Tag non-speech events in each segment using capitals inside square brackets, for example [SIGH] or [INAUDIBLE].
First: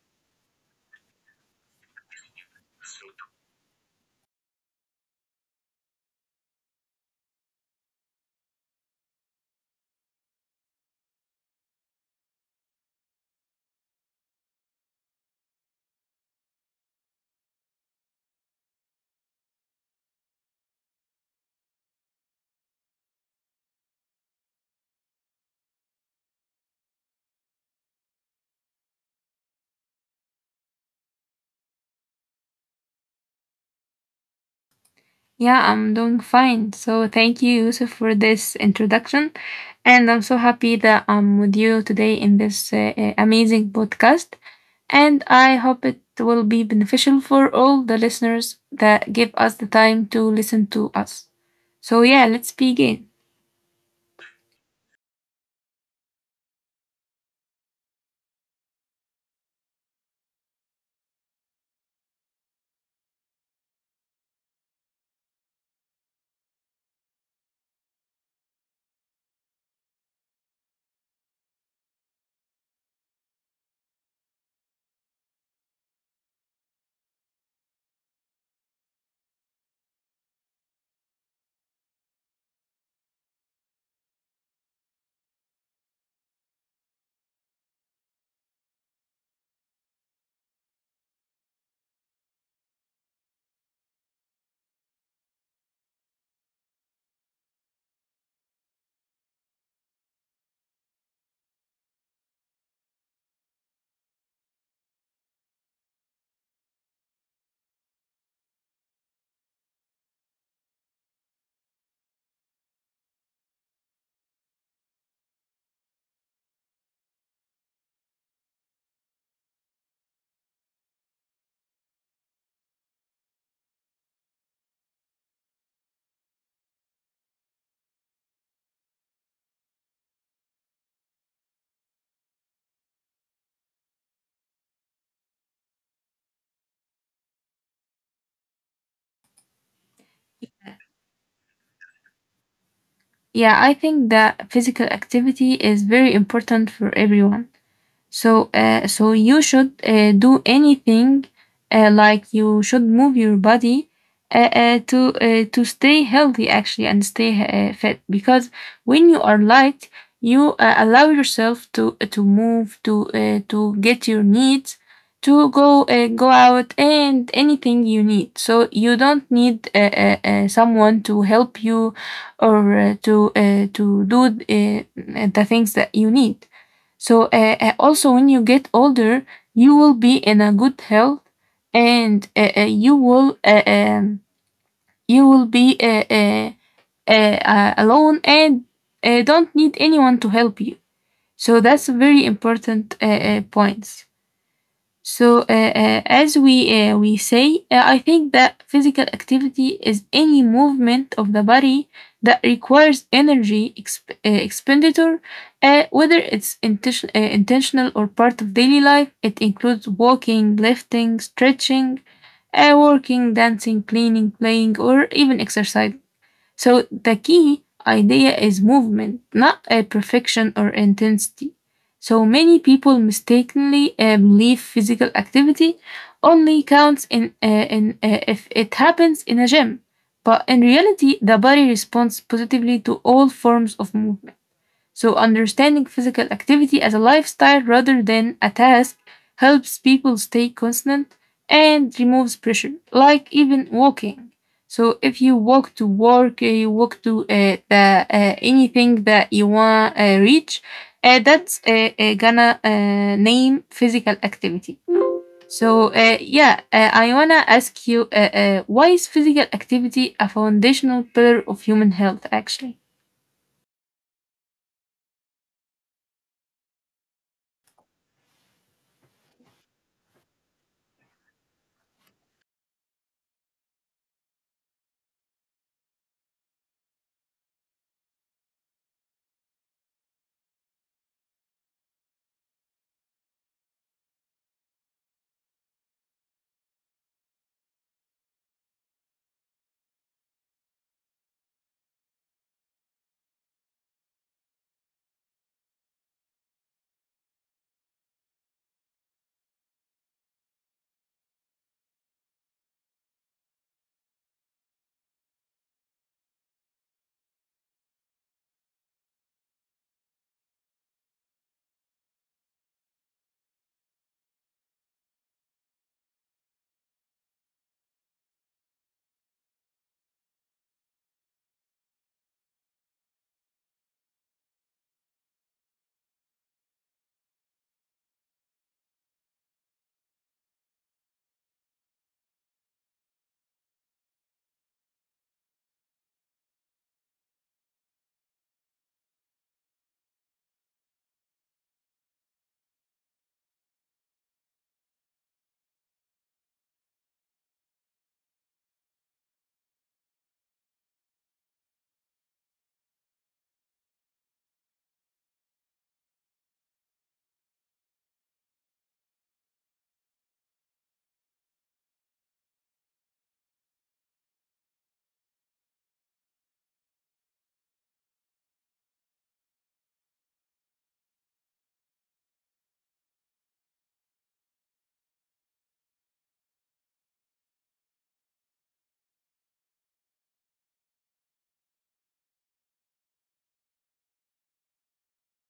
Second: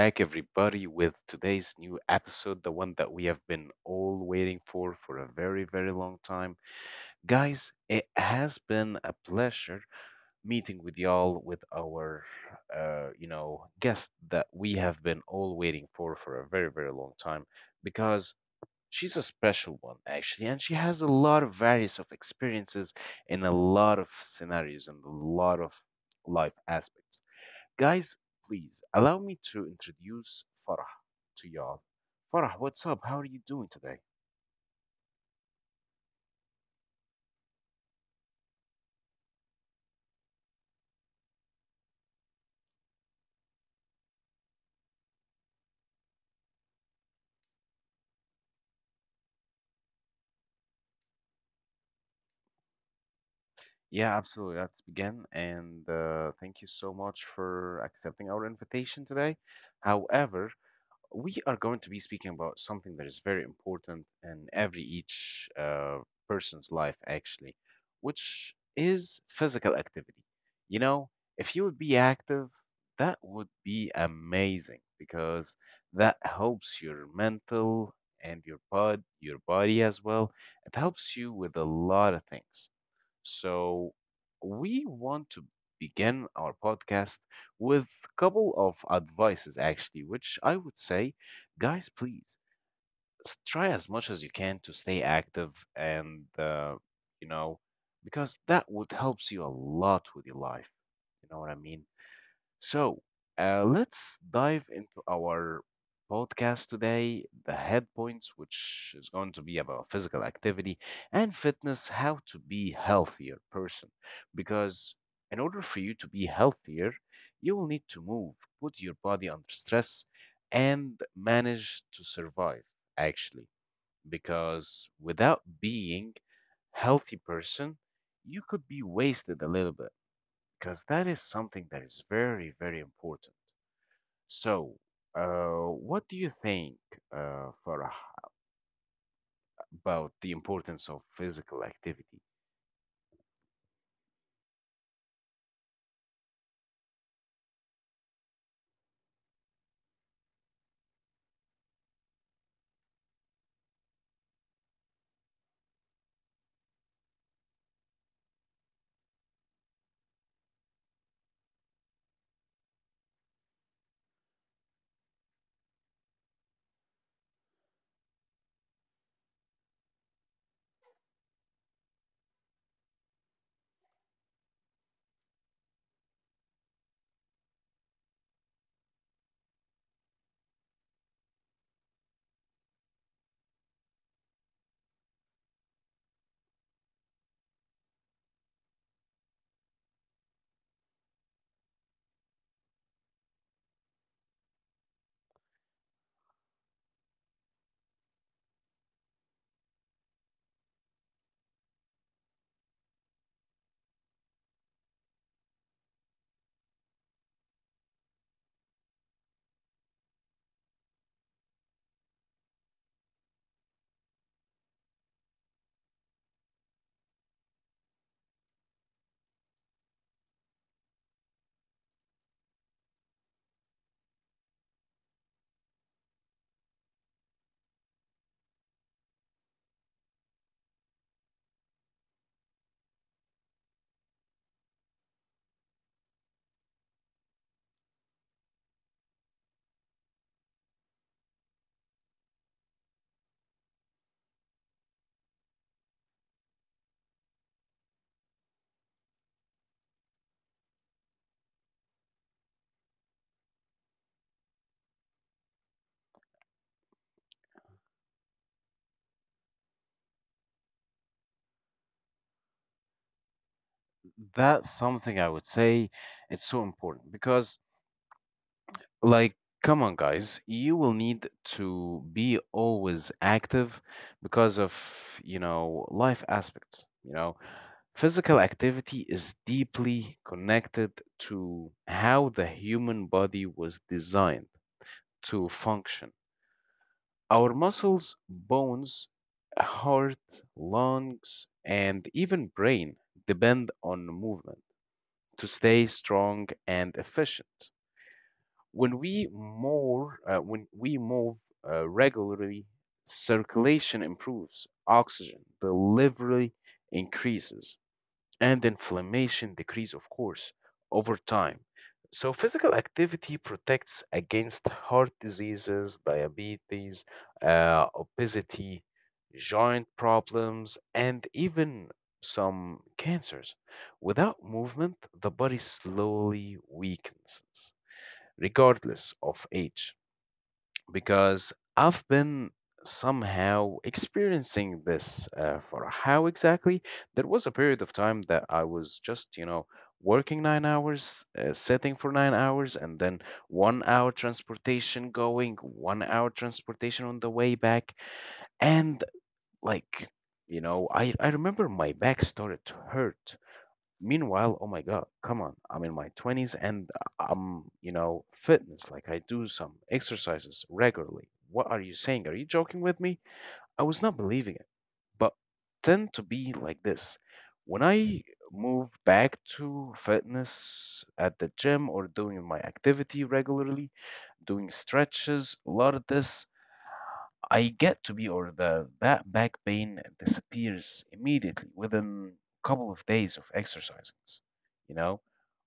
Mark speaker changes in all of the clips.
Speaker 1: back, everybody, with today's new episode, the one that we have been all waiting for a very, very long time. Guys, it has been a pleasure meeting with y'all with our, guest that we have been all waiting for a very, very long time because she's a special one, actually, and she has a lot of various of experiences in a lot of scenarios and a lot of life aspects. Guys, please allow me to introduce Farah to y'all. Farah, what's up? How are you doing today?
Speaker 2: Yeah, I'm doing fine. So thank you, Yusuf, for this introduction. And I'm so happy that I'm with you today in this amazing podcast. And I hope it will be beneficial for all the listeners that give us the time to listen to us. So, yeah, let's begin.
Speaker 1: Yeah, absolutely. Let's begin. And thank you so much for accepting our invitation today. However, we are going to be speaking about something that is very important in every each person's life, actually, which is physical activity. You know, if you would be active, that would be amazing because that helps your mental and your your body as well. It helps you with a lot of things. So, we want to begin our podcast with a couple of advices, actually, which I would say, guys, please try as much as you can to stay active and, you know, because that would helps you a lot with your life. You know what I mean? So let's dive into our podcast today the head points, which is going to be about physical activity and fitness, how to be healthier person. Because in order for you to be healthier, you will need to move, put your body under stress, and manage to survive, actually. Because without being healthy person, you could be wasted a little bit because that is something that is very, very important. So, what do you think, Farah, about the importance of physical activity?
Speaker 2: Yeah, I think that physical activity is very important for everyone. So, you should do anything like you should move your body to stay healthy actually and stay fit because when you are light, you allow yourself to move to get your needs to go out and anything you need. So you don't need someone to help you or to do the things that you need. So also when you get older, you will be in a good health, and you will be alone and don't need anyone to help you. So that's very important points. So, as we say, I think that physical activity is any movement of the body that requires energy expenditure, whether it's intentional or part of daily life. It includes walking, lifting, stretching, working, dancing, cleaning, playing, or even exercising. So the key idea is movement, not a perfection or intensity. So many people mistakenly believe physical activity only counts in if it happens in a gym, but in reality, the body responds positively to all forms of movement. So, understanding physical activity as a lifestyle rather than a task helps people stay constant and removes pressure, like even walking. So, if you walk to work, you walk to anything that you want to reach, that's gonna name physical activity. So, yeah, I wanna ask you why is physical activity a foundational pillar of human health actually?
Speaker 1: That's something I would say it's so important because, like, come on, guys, you will need to be always active because of, you know, life aspects, you know. Physical activity is deeply connected to how the human body was designed to function. Our muscles, bones, heart, lungs, and even brain depend on movement to stay strong and efficient. When we move regularly, circulation improves, oxygen delivery increases, and inflammation decrease, of course, over time. So, physical activity protects against heart diseases, diabetes, obesity, joint problems, and even some cancers. Without movement, the body slowly weakens, regardless of age because I've been somehow experiencing this for how exactly. There was a period of time that I was just, you know, working 9 hours, sitting for 9 hours, and then 1 hour transportation going, 1 hour transportation on the way back. And like, you know, I remember my back started to hurt. Meanwhile, oh my God, come on. I'm in my 20s and I'm, you know, fitness. Like I do some exercises regularly. What are you saying? Are you joking with me? I was not believing it. But tend to be like this. When I moved back to fitness at the gym or doing my activity regularly, doing stretches, a lot of this I get to be, or the that back pain disappears immediately within a couple of days of exercising, you know,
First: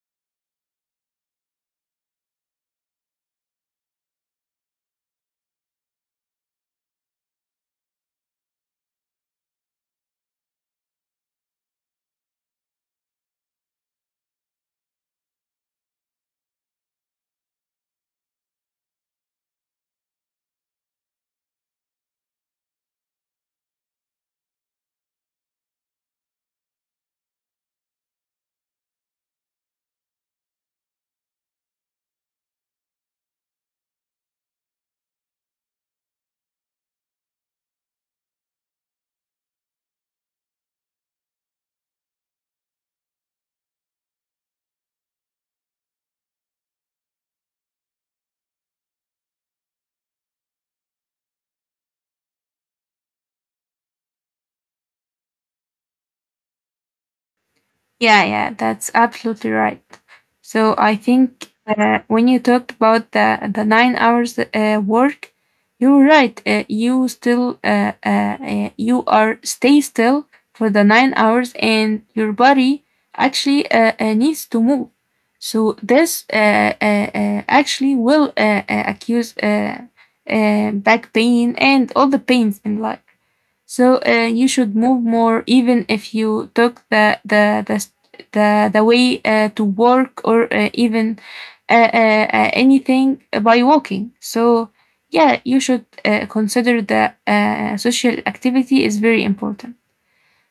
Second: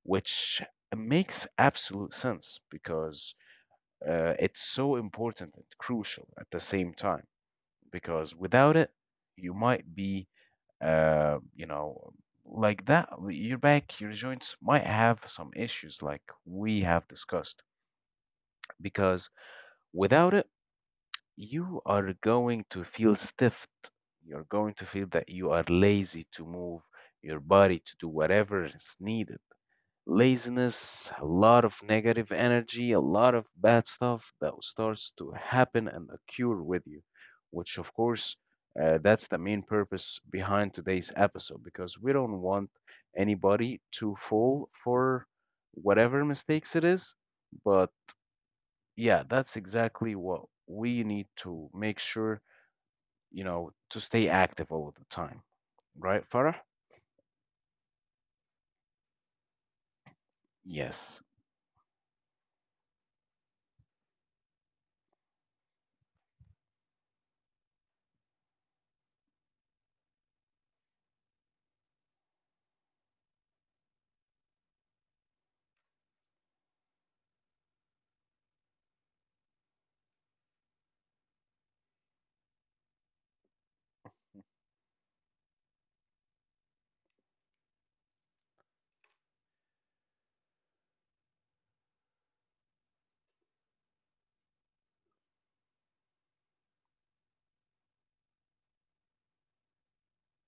Speaker 1: which makes absolute sense because it's so important and crucial at the same time. Because without it, you might be, uh, you know, like that, your back, your joints might have some issues like we have discussed. Because without it, you are going to feel stiffed. You're going to feel that you are lazy to move your body to do whatever is needed. Laziness, a lot of negative energy, a lot of bad stuff that starts to happen and occur with you, which, of course, that's the main purpose behind today's episode because we don't want anybody to fall for whatever mistakes it is. But yeah, that's exactly what we need to make sure you know, to stay active all the time, right, Farah?
Speaker 2: Yeah, yeah, that's absolutely right. So I
Speaker 1: Yes,
Speaker 2: think when you talked about the 9 hours work, you're right. You are stay still for the 9 hours, and your body actually needs to move. So this actually will accuse back pain and all the pains in life. So you should move more, even if you took the way to work or even anything by walking. So yeah, you should consider that social activity is very important.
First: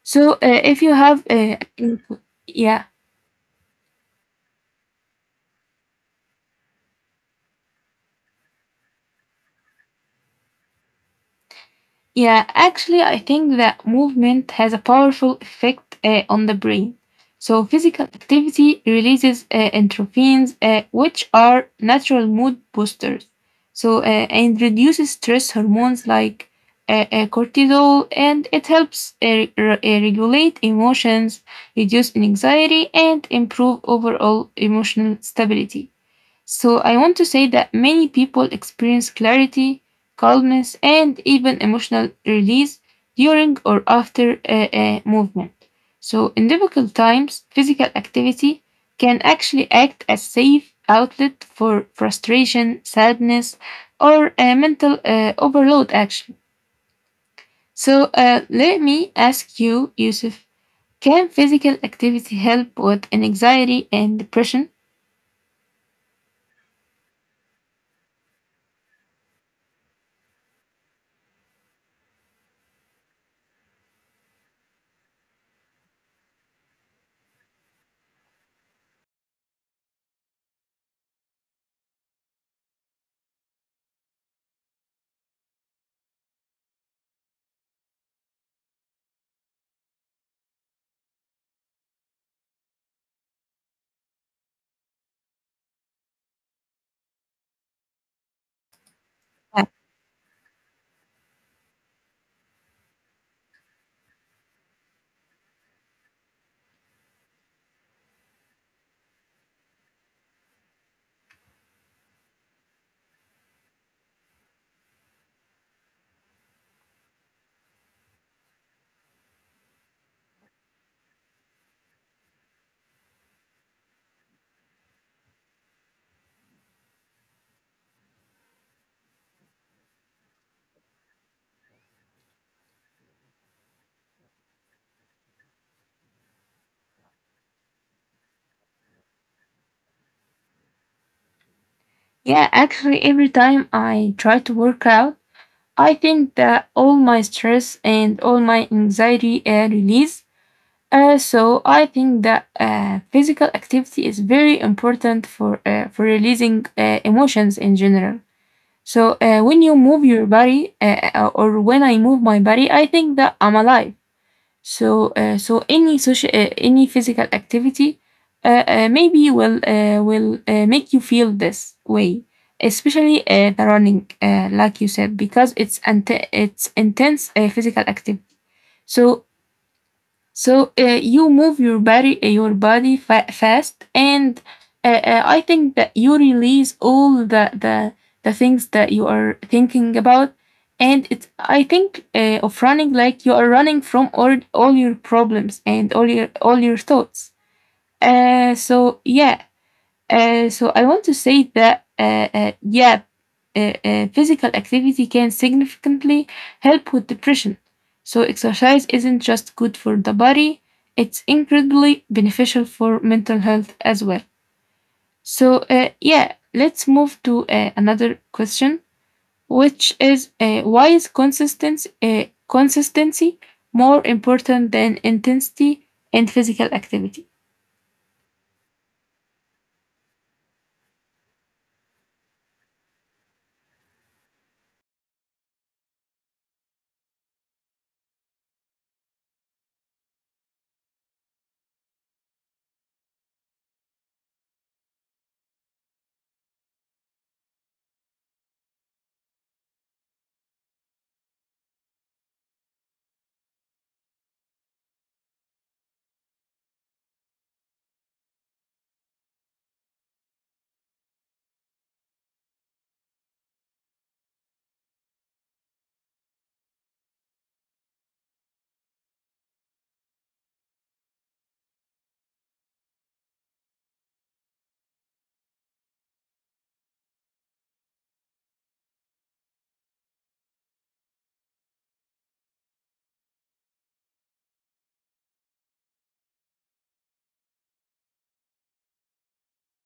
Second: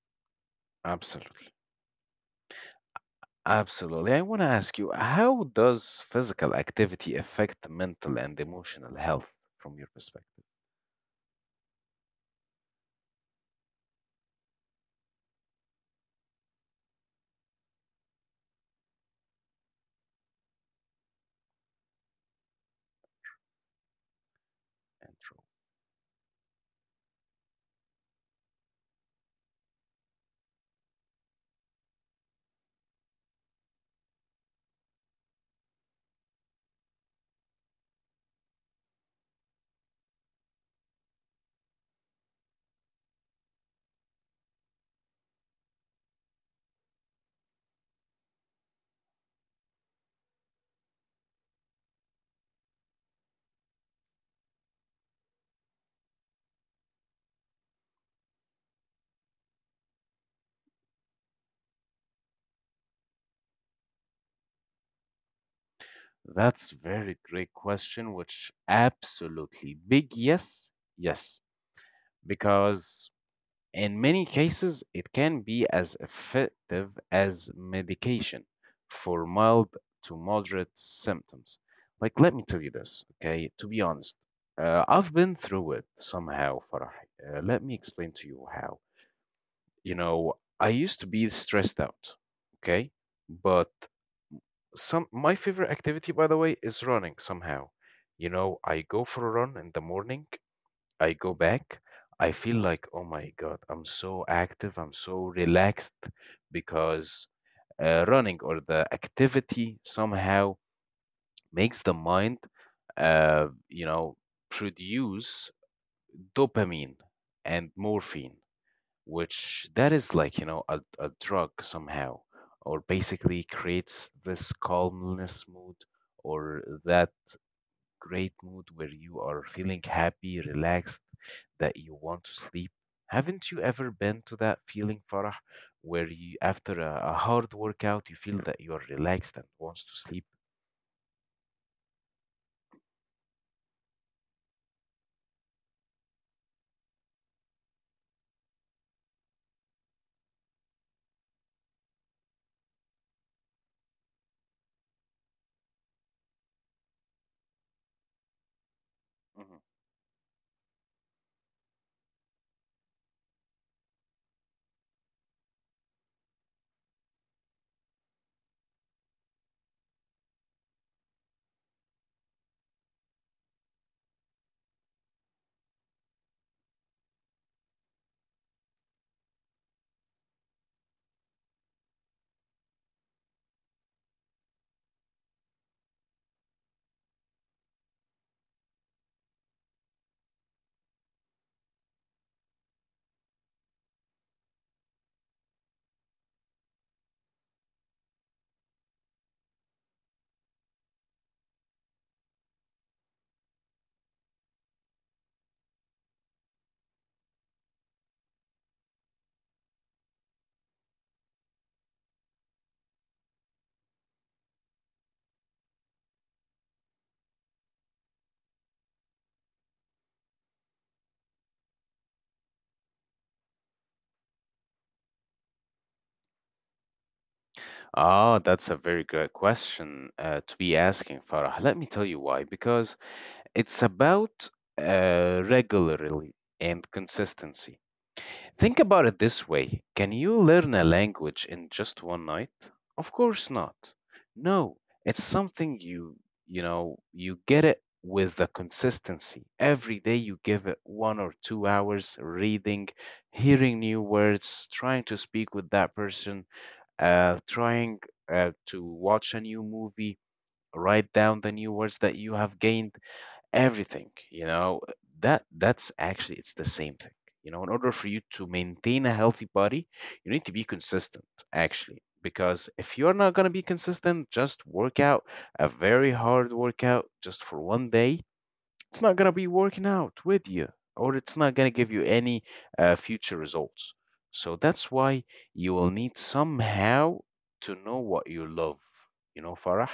Speaker 2: So if you have
Speaker 1: absolutely.
Speaker 2: yeah.
Speaker 1: Absolutely. I want to ask you, how does physical activity affect the mental and emotional health from your perspective,
Speaker 2: Yeah, actually, I think that movement has a powerful effect on the brain. So, physical activity releases endorphins, which are natural mood boosters. So, and reduces stress hormones like cortisol, and it helps regulate emotions, reduce anxiety, and improve overall emotional stability. So, I want to say that many people experience clarity, calmness, and even emotional release during or after a movement. So, in difficult times, physical activity can actually act as safe outlet for frustration, sadness, or a mental overload, actually. So, let me ask you, Yusuf, can physical activity help with anxiety and depression?
Speaker 1: Ro? That's very great question, which absolutely big yes, yes, because in many cases, it can be as effective as medication for mild to moderate symptoms. Like, let me tell you this, okay? To be honest, I've been through it somehow, Farah. Let me explain to you how. You know, I used to be stressed out, okay? But some my favorite activity, by the way, is running somehow. You know, I go for a run in the morning. I go back, I feel like, oh my God, I'm so active, I'm so relaxed because running or the activity somehow makes the mind, uh, you know, produce dopamine and morphine, which that is like, you know, a drug somehow, or basically creates this calmness mood or that great mood where you are feeling happy, relaxed, that you want to sleep. Haven't you ever been to that feeling, Farah, where you, after a hard workout, you feel that you are relaxed and wants to sleep?
Speaker 2: Yeah, actually, every time I try to work out, I think that all my stress and all my anxiety release. So I think that physical activity is very important for for releasing emotions in general. So
Speaker 1: Mhm.
Speaker 2: when you move your body, or when I move my body, I think that I'm alive. So any physical activity maybe will make you feel this way, especially the running, like you said, because it's intense physical activity. So so you move your body fast, and I think that you release all the things that you are thinking about, and it's I think of running like you are running from all your problems and all your thoughts. So yeah, so I want to say that yeah, physical activity can significantly help with depression. So exercise isn't just good for the body; it's incredibly beneficial for mental health as well. So yeah, let's move to another question, which is why is consistency more important than intensity in physical activity?
Speaker 1: Ah, that's a very good question to be asking, Farah. Let me tell you why. Because it's about regularly and consistency. Think about it this way. Can you learn a language in just one night? Of course not. No, it's something you, you know, you get it with the consistency. Every day you give it 1 or 2 hours reading, hearing new words, trying to speak with that person, trying to watch a new movie, write down the new words that you have gained everything, you know, that that's actually it's the same thing, you know, in order for you to maintain a healthy body you need to be consistent actually, because if you're not going to be consistent just work out a very hard workout just for one day, it's not going to be working out with you, or it's not going to give you any future results. So that's why you will need somehow to know what you love, you know, Farah.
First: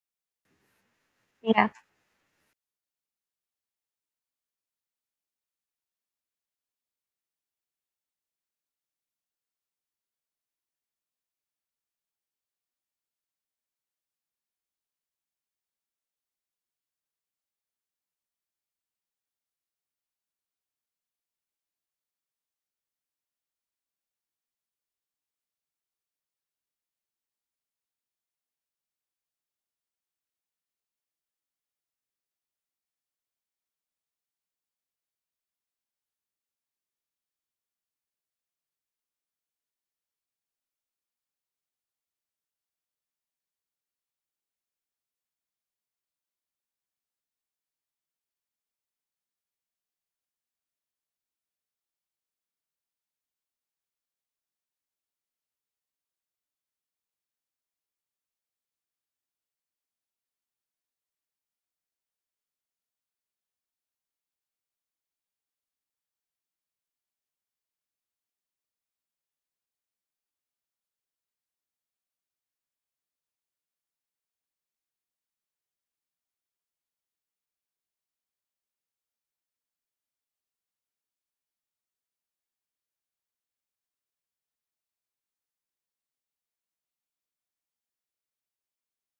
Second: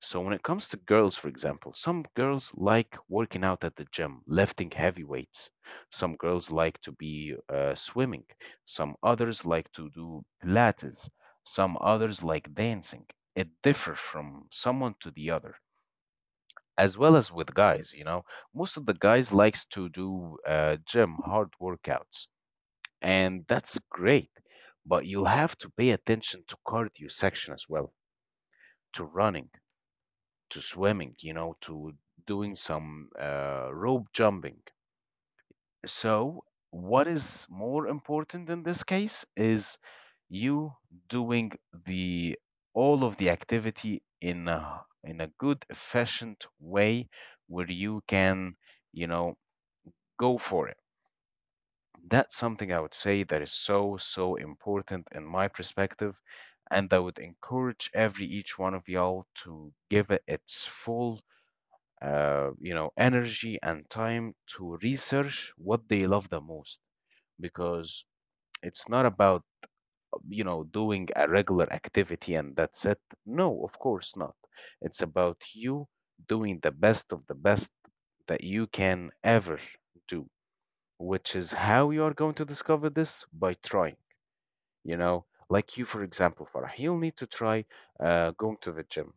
Speaker 1: So when it comes to girls, for
Speaker 2: Yeah.
Speaker 1: example, some girls like working out at the gym, lifting heavy weights. Some girls like to be swimming. Some others like to do Pilates. Some others like dancing. It differs from someone to the other as well as with guys, you know, most of the guys likes to do gym hard workouts, and that's great, but you'll have to pay attention to cardio section as well, to running, to swimming, you know, to doing some rope jumping. So what is more important in this case is you doing the all of the activity in in a good efficient way where you can, you know, go for it. That's something I would say that is so, so important in my perspective. And I would encourage every each one of y'all to give it its full, energy and time to research what they love the most because it's not about, you know, doing a regular activity and that's it. No, of course not. It's about you doing the best of the best that you can ever do, which is how you are going to discover this by trying, you know, like you for example Farah, you'll need to try going to the gym.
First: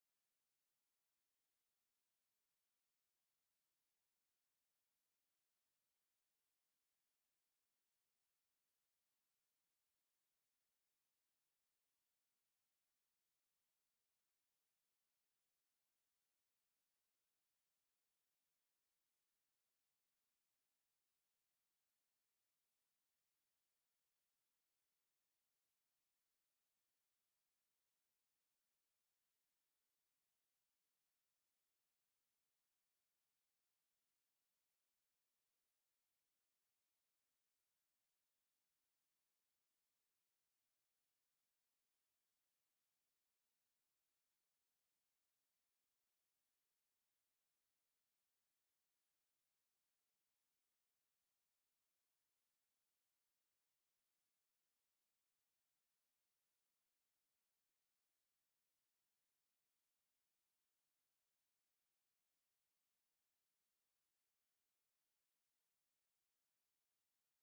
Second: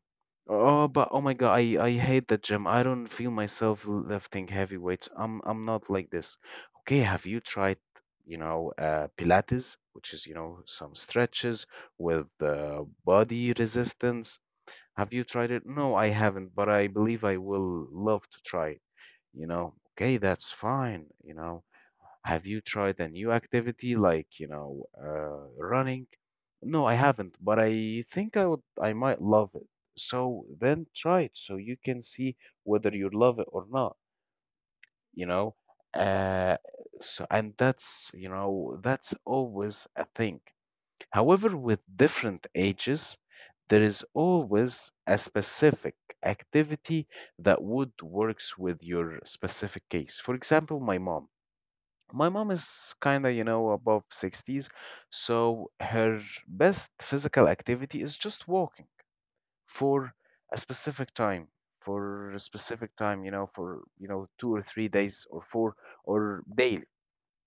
Speaker 1: Oh but oh my god, I hate the gym, I don't feel myself lifting heavy weights, I'm not like this. Okay, have you tried, you know, Pilates, which is, you know, some stretches with body resistance. Have you tried it? No, I haven't, but I believe I will love to try it. You know, okay, that's fine. You know, have you tried a new activity like, you know, running? No, I haven't, but I think I would, I might love it. So then try it so you can see whether you love it or not, you know. Uh, so, and that's, you know, that's always a thing. However, with different ages, there is always a specific activity that would works with your specific case. For example, my mom. My mom is kind of, you know, above 60s, so her best physical activity is just walking for a specific time, for a specific time, you know, for, you know, 2 or 3 days or four or daily.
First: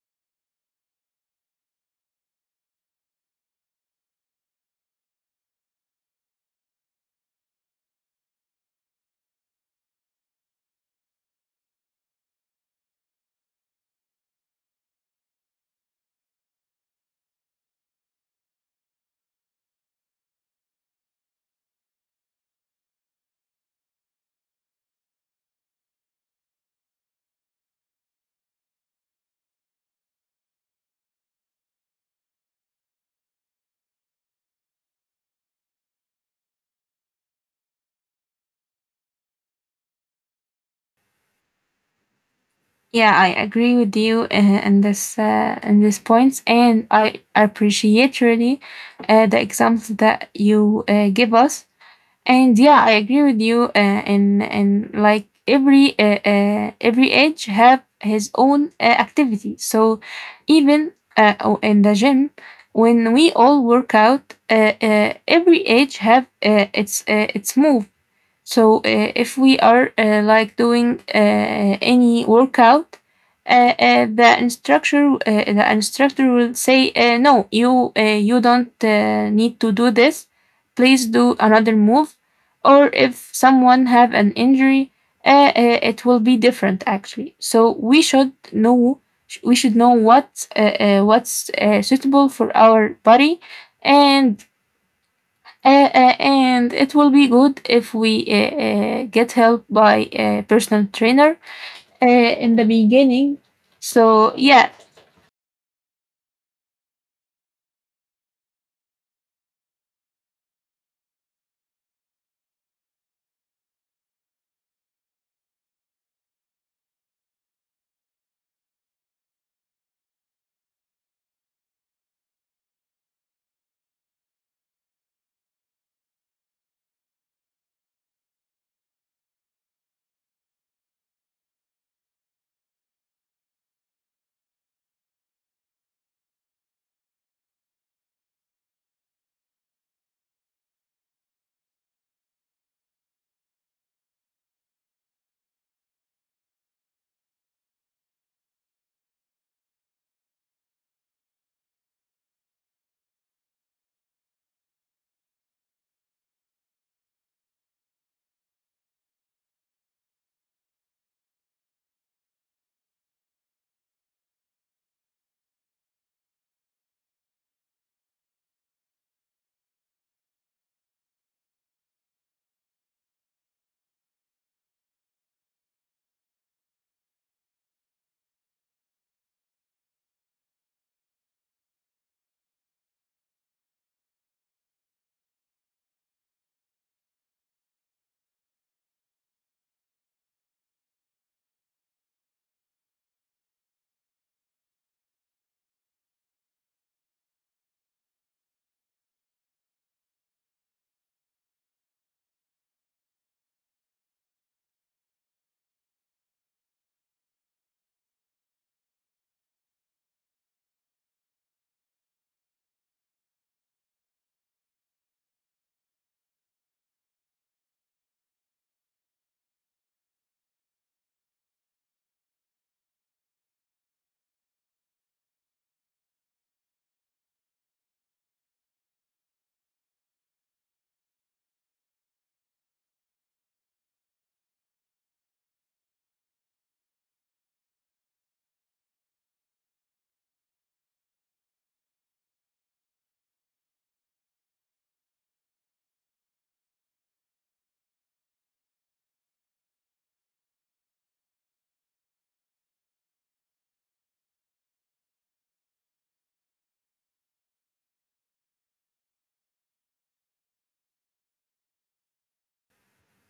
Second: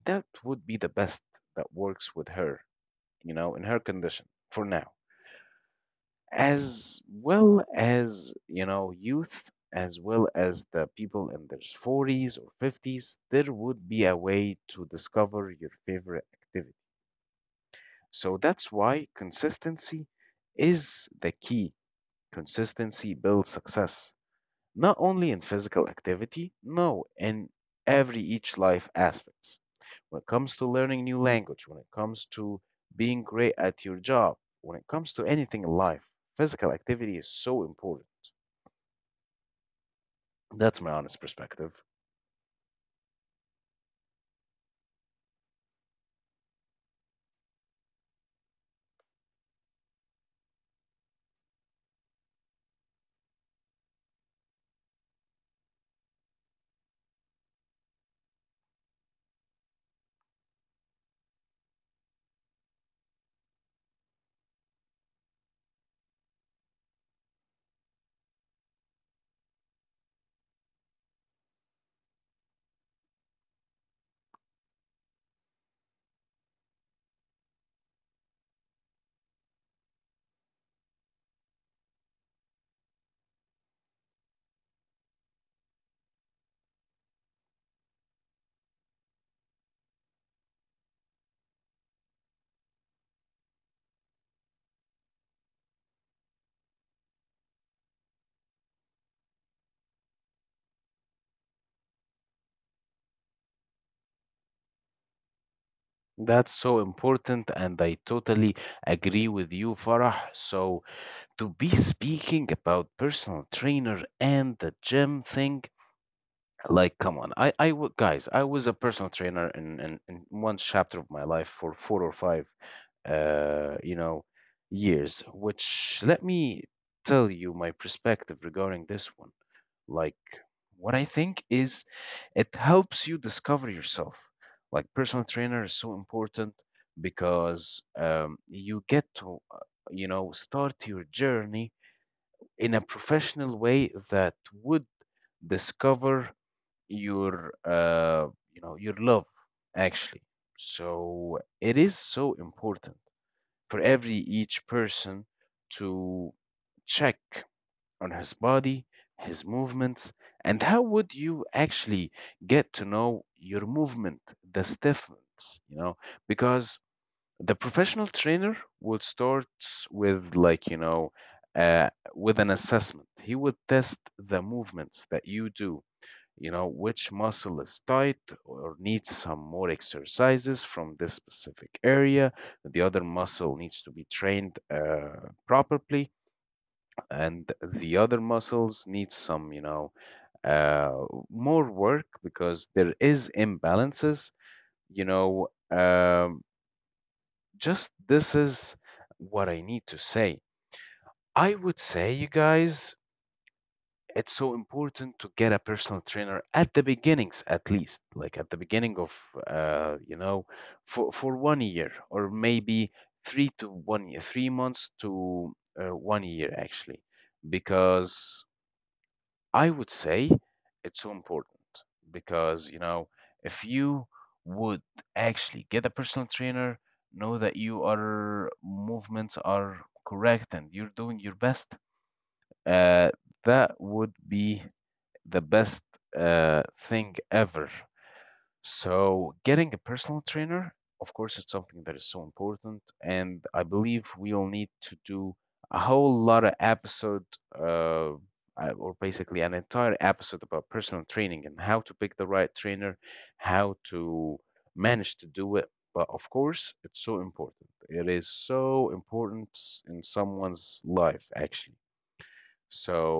Speaker 1: That would be the best that works with her, you know, in her condition for now. As well as, you know, youth, as well as the people in their 40s or 50s, there would be a way to discover your favorite activity. So that's why consistency is the key. Consistency builds success, not only in physical activity, no, in every each life aspects. When it comes to learning new language, when it comes to being great at your job, when it comes to anything in life, physical activity is so important. That's my honest perspective.
Speaker 2: Yeah, I agree with you in these points, and I appreciate really the examples that you give us. And yeah, I agree with you. In like every age have his own activity. So even in the gym, when we all work out, every age have its move. So if we are like doing any workout, the instructor will say, "No, you don't need to do this. Please do another move." Or if someone have an injury, it will be different actually. So we should know what's suitable for our body and and it will be good if we get help by a personal trainer in the beginning. So yeah,
Speaker 1: That's so important, and I totally agree with you, Farah. So, to be speaking about personal trainer and the gym thing, like, come on, guys, I was a personal trainer in one chapter of my life for four or five, uh, you know, years, which let me tell you my perspective regarding this one. Like, what I think is it helps you discover yourself. Like, personal trainer is so important because you get to, you know, start your journey in a professional way that would discover your, you know, your love actually. So it is so important for every each person to check on his body, his movements, and how would you actually get to know your movement, the stiffness, you know? Because the professional trainer would start with, like, you know, uh, with an assessment. He would test the movements that you do, you know, which muscle is tight or needs some more exercises from this specific area. The other muscle needs to be trained properly, and the other muscles need some, you know, uh, more work because there is imbalances. You know, um, just this is what I need to say. I would say, you guys, it's so important to get a personal trainer at the beginnings, at least, like at the beginning of, uh, you know, for 1 year, or maybe 3 to 1 year, 3 months to 1 year actually, because I would say it's so important because, you know, if you would actually get a personal trainer, know that your movements are correct and you're doing your best, uh, that would be the best thing ever. So, getting a personal trainer, of course, it's something that is so important, and I believe we'll need to do a whole lot of episode, uh, or basically an entire episode about personal training and how to pick the right trainer, how to manage to do it. But of course, it's so important. It is so important in someone's life, actually.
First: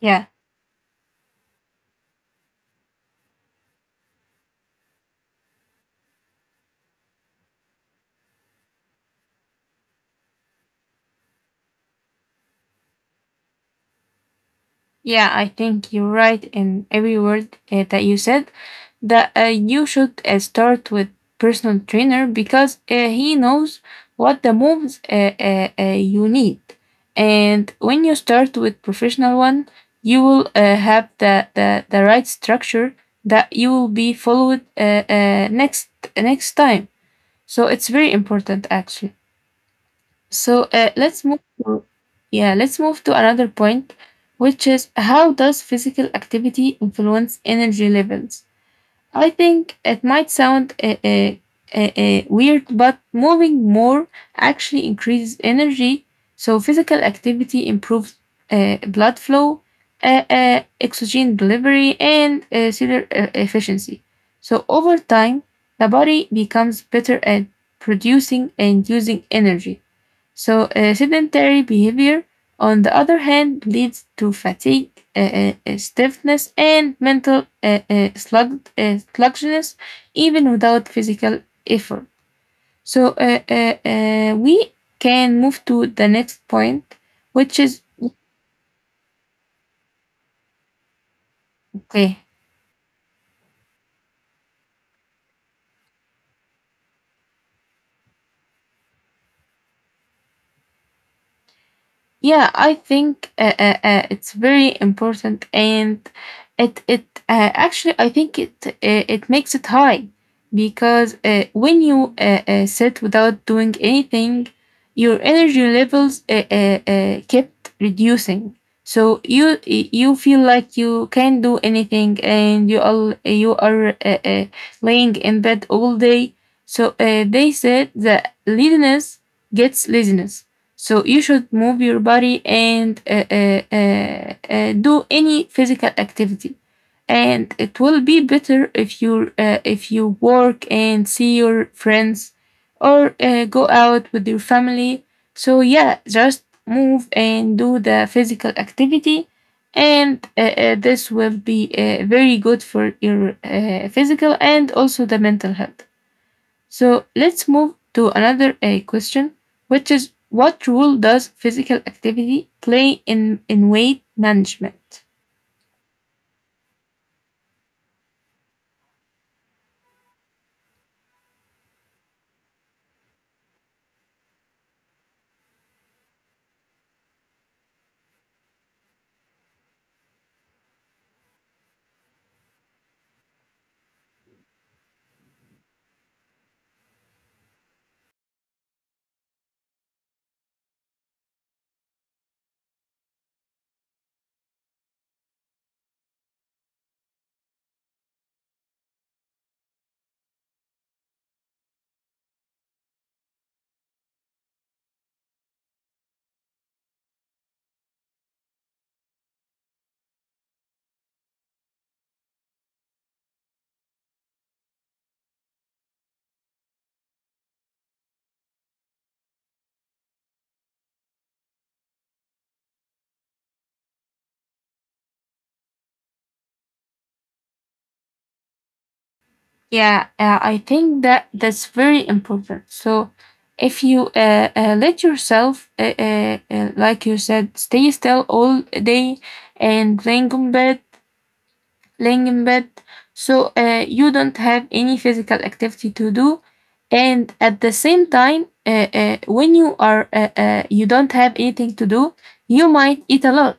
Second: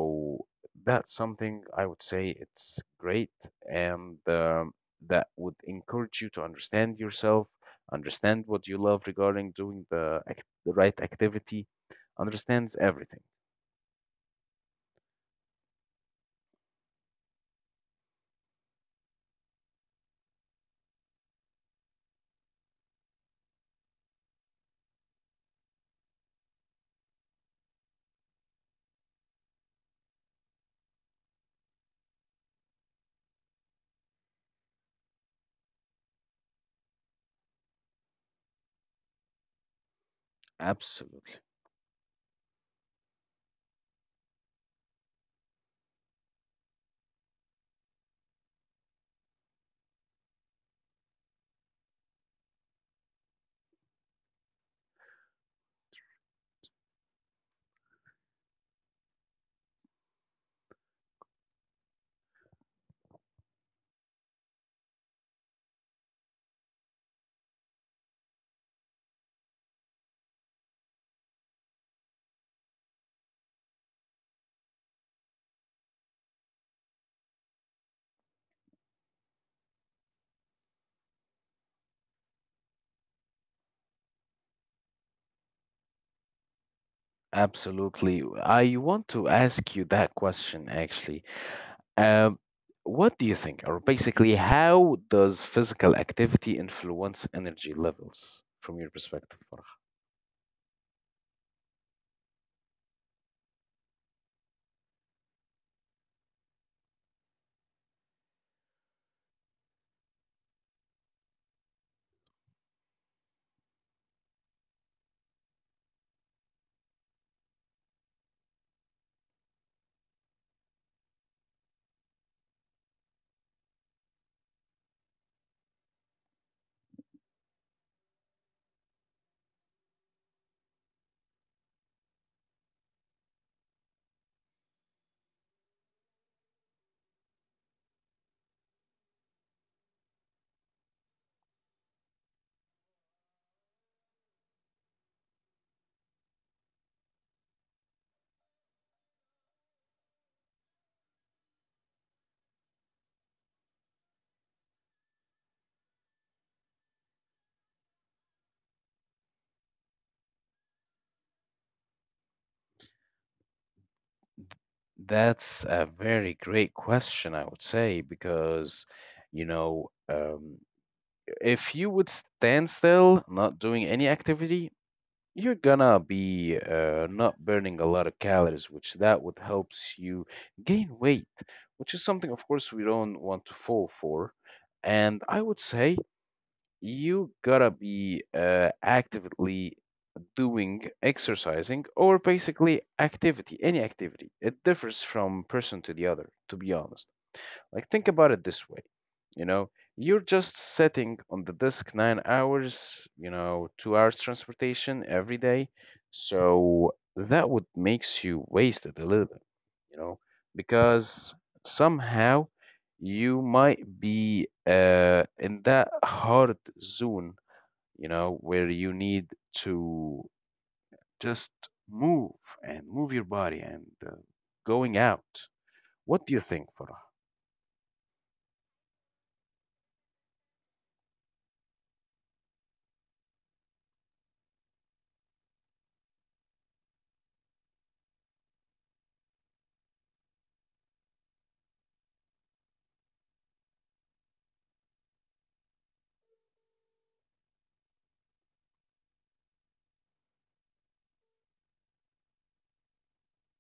Speaker 2: yeah.
Speaker 1: that's something I would say it's great, and that would encourage you to understand yourself, understand what you love regarding doing the right activity, understands everything.
Speaker 2: Yeah, I think you're right in every word that you said. That you should start with personal trainer because he knows what the moves you need, and when you start with professional one, you will have the right structure that you will be followed uh, next next time. So it's very important actually. So let's
Speaker 1: Absolutely,
Speaker 2: move to another point, which is how does physical activity influence energy levels? I think it might sound weird, but moving more actually increases energy. So, physical activity improves blood flow, oxygen delivery, and cellular efficiency. So, over time, the body becomes better at producing and using energy. So, sedentary behavior, on the other hand, leads to fatigue, stiffness, and mental sluggishness, even without physical effort. So, we can move to the next point, which is
Speaker 1: absolutely. I want to ask you that question actually.
Speaker 2: okay.
Speaker 1: Um, what do you think, or basically, how does physical activity influence energy levels from your perspective?
Speaker 2: Yeah, I think it's very important, and it actually I think it makes it high because when you sit without doing anything, your energy levels kept reducing. So you feel like you can't do anything, and you are laying in bed all day. So they said that laziness gets laziness, so you should move your body and do any physical activity, and it will be better if you if you work and see your friends, or go out with your family. So yeah, just move and do the physical activity, and this will be very good for your physical and also the mental health. So let's move to another question, which is what role does physical activity play in weight management?
Speaker 1: That's a very great question, I would say, because, you know, um, if you would stand still, not doing any activity, you're gonna be not burning a lot of calories, which that would helps you gain weight, which is something, of course, we don't want to fall for. And I would say you gotta be actively doing exercising or basically activity, any activity. It differs from person to the other, to be honest. Like, think about it this way, you know, you're just sitting on the desk 9 hours, you know, 2 hours transportation every day. So that would makes you wasted a little bit, you know, because somehow you might be in that hard zone, you know, where you need to just move and move your body and going out. What do you think, Farah?
Speaker 2: Yeah, I think that that's very important. So if you let yourself, like you said, stay still all day and lying on bed laying in bed. So you don't have any physical activity to do, and at the same time, when you don't have anything to do, you might eat a lot.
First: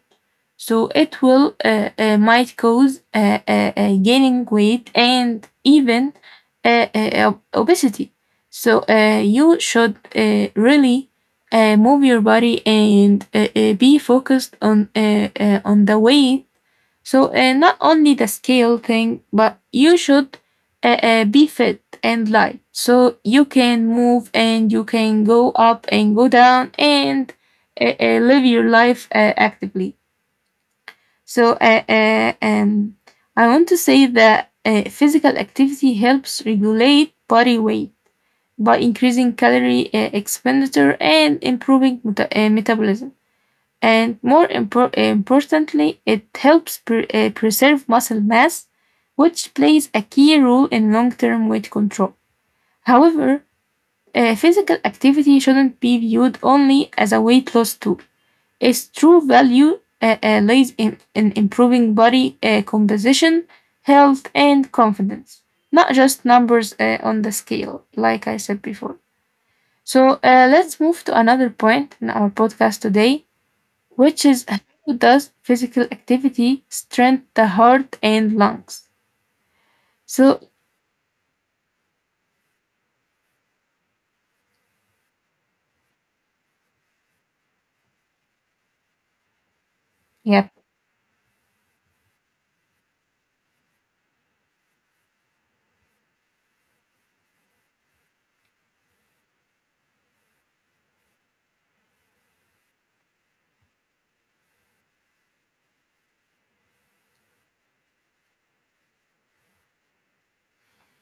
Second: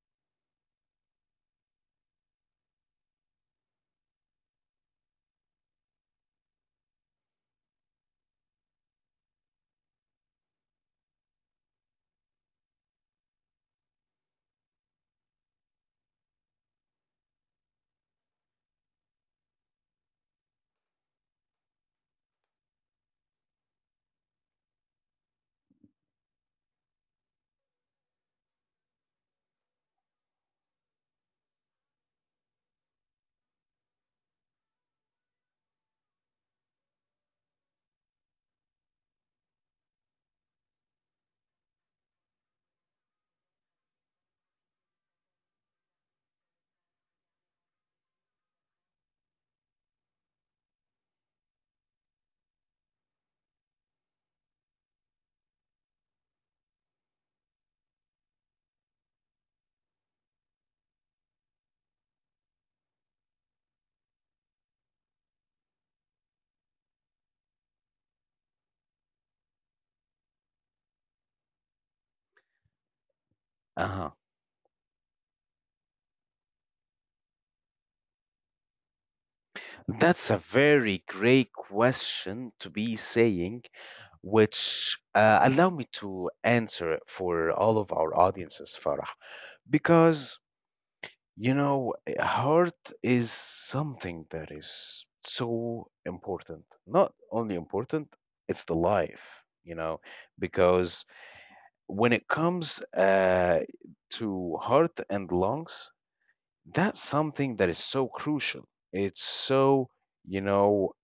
Speaker 2: So it will might cause gaining weight and even uh, uh, obesity. So you should really move your body and be focused on the weight, so not only the scale thing, but you should be fit and light. So you can move and you can go up and go down and live your life actively. So I want to say that physical activity helps regulate body weight by increasing calorie expenditure and improving metabolism. And more importantly, it helps preserve muscle mass, which plays a key role in long term weight control. However, physical activity shouldn't be viewed only as a weight loss tool. Its true value lies in improving body composition, health, and confidence, not just numbers on the scale, like I said before. So let's move to another point in our podcast today
Speaker 1: Uh-huh.
Speaker 2: which is how does physical activity strengthen the heart and lungs?
Speaker 1: That's
Speaker 2: So
Speaker 1: a very great question to be saying, which allow me to answer it for all of our audiences, Farah. Because,
Speaker 2: yeah,
Speaker 1: you know, heart is something that is so important. Not only important, it's the life, you know, because when it comes to heart and lungs, that's something that is so crucial. It's so, you know,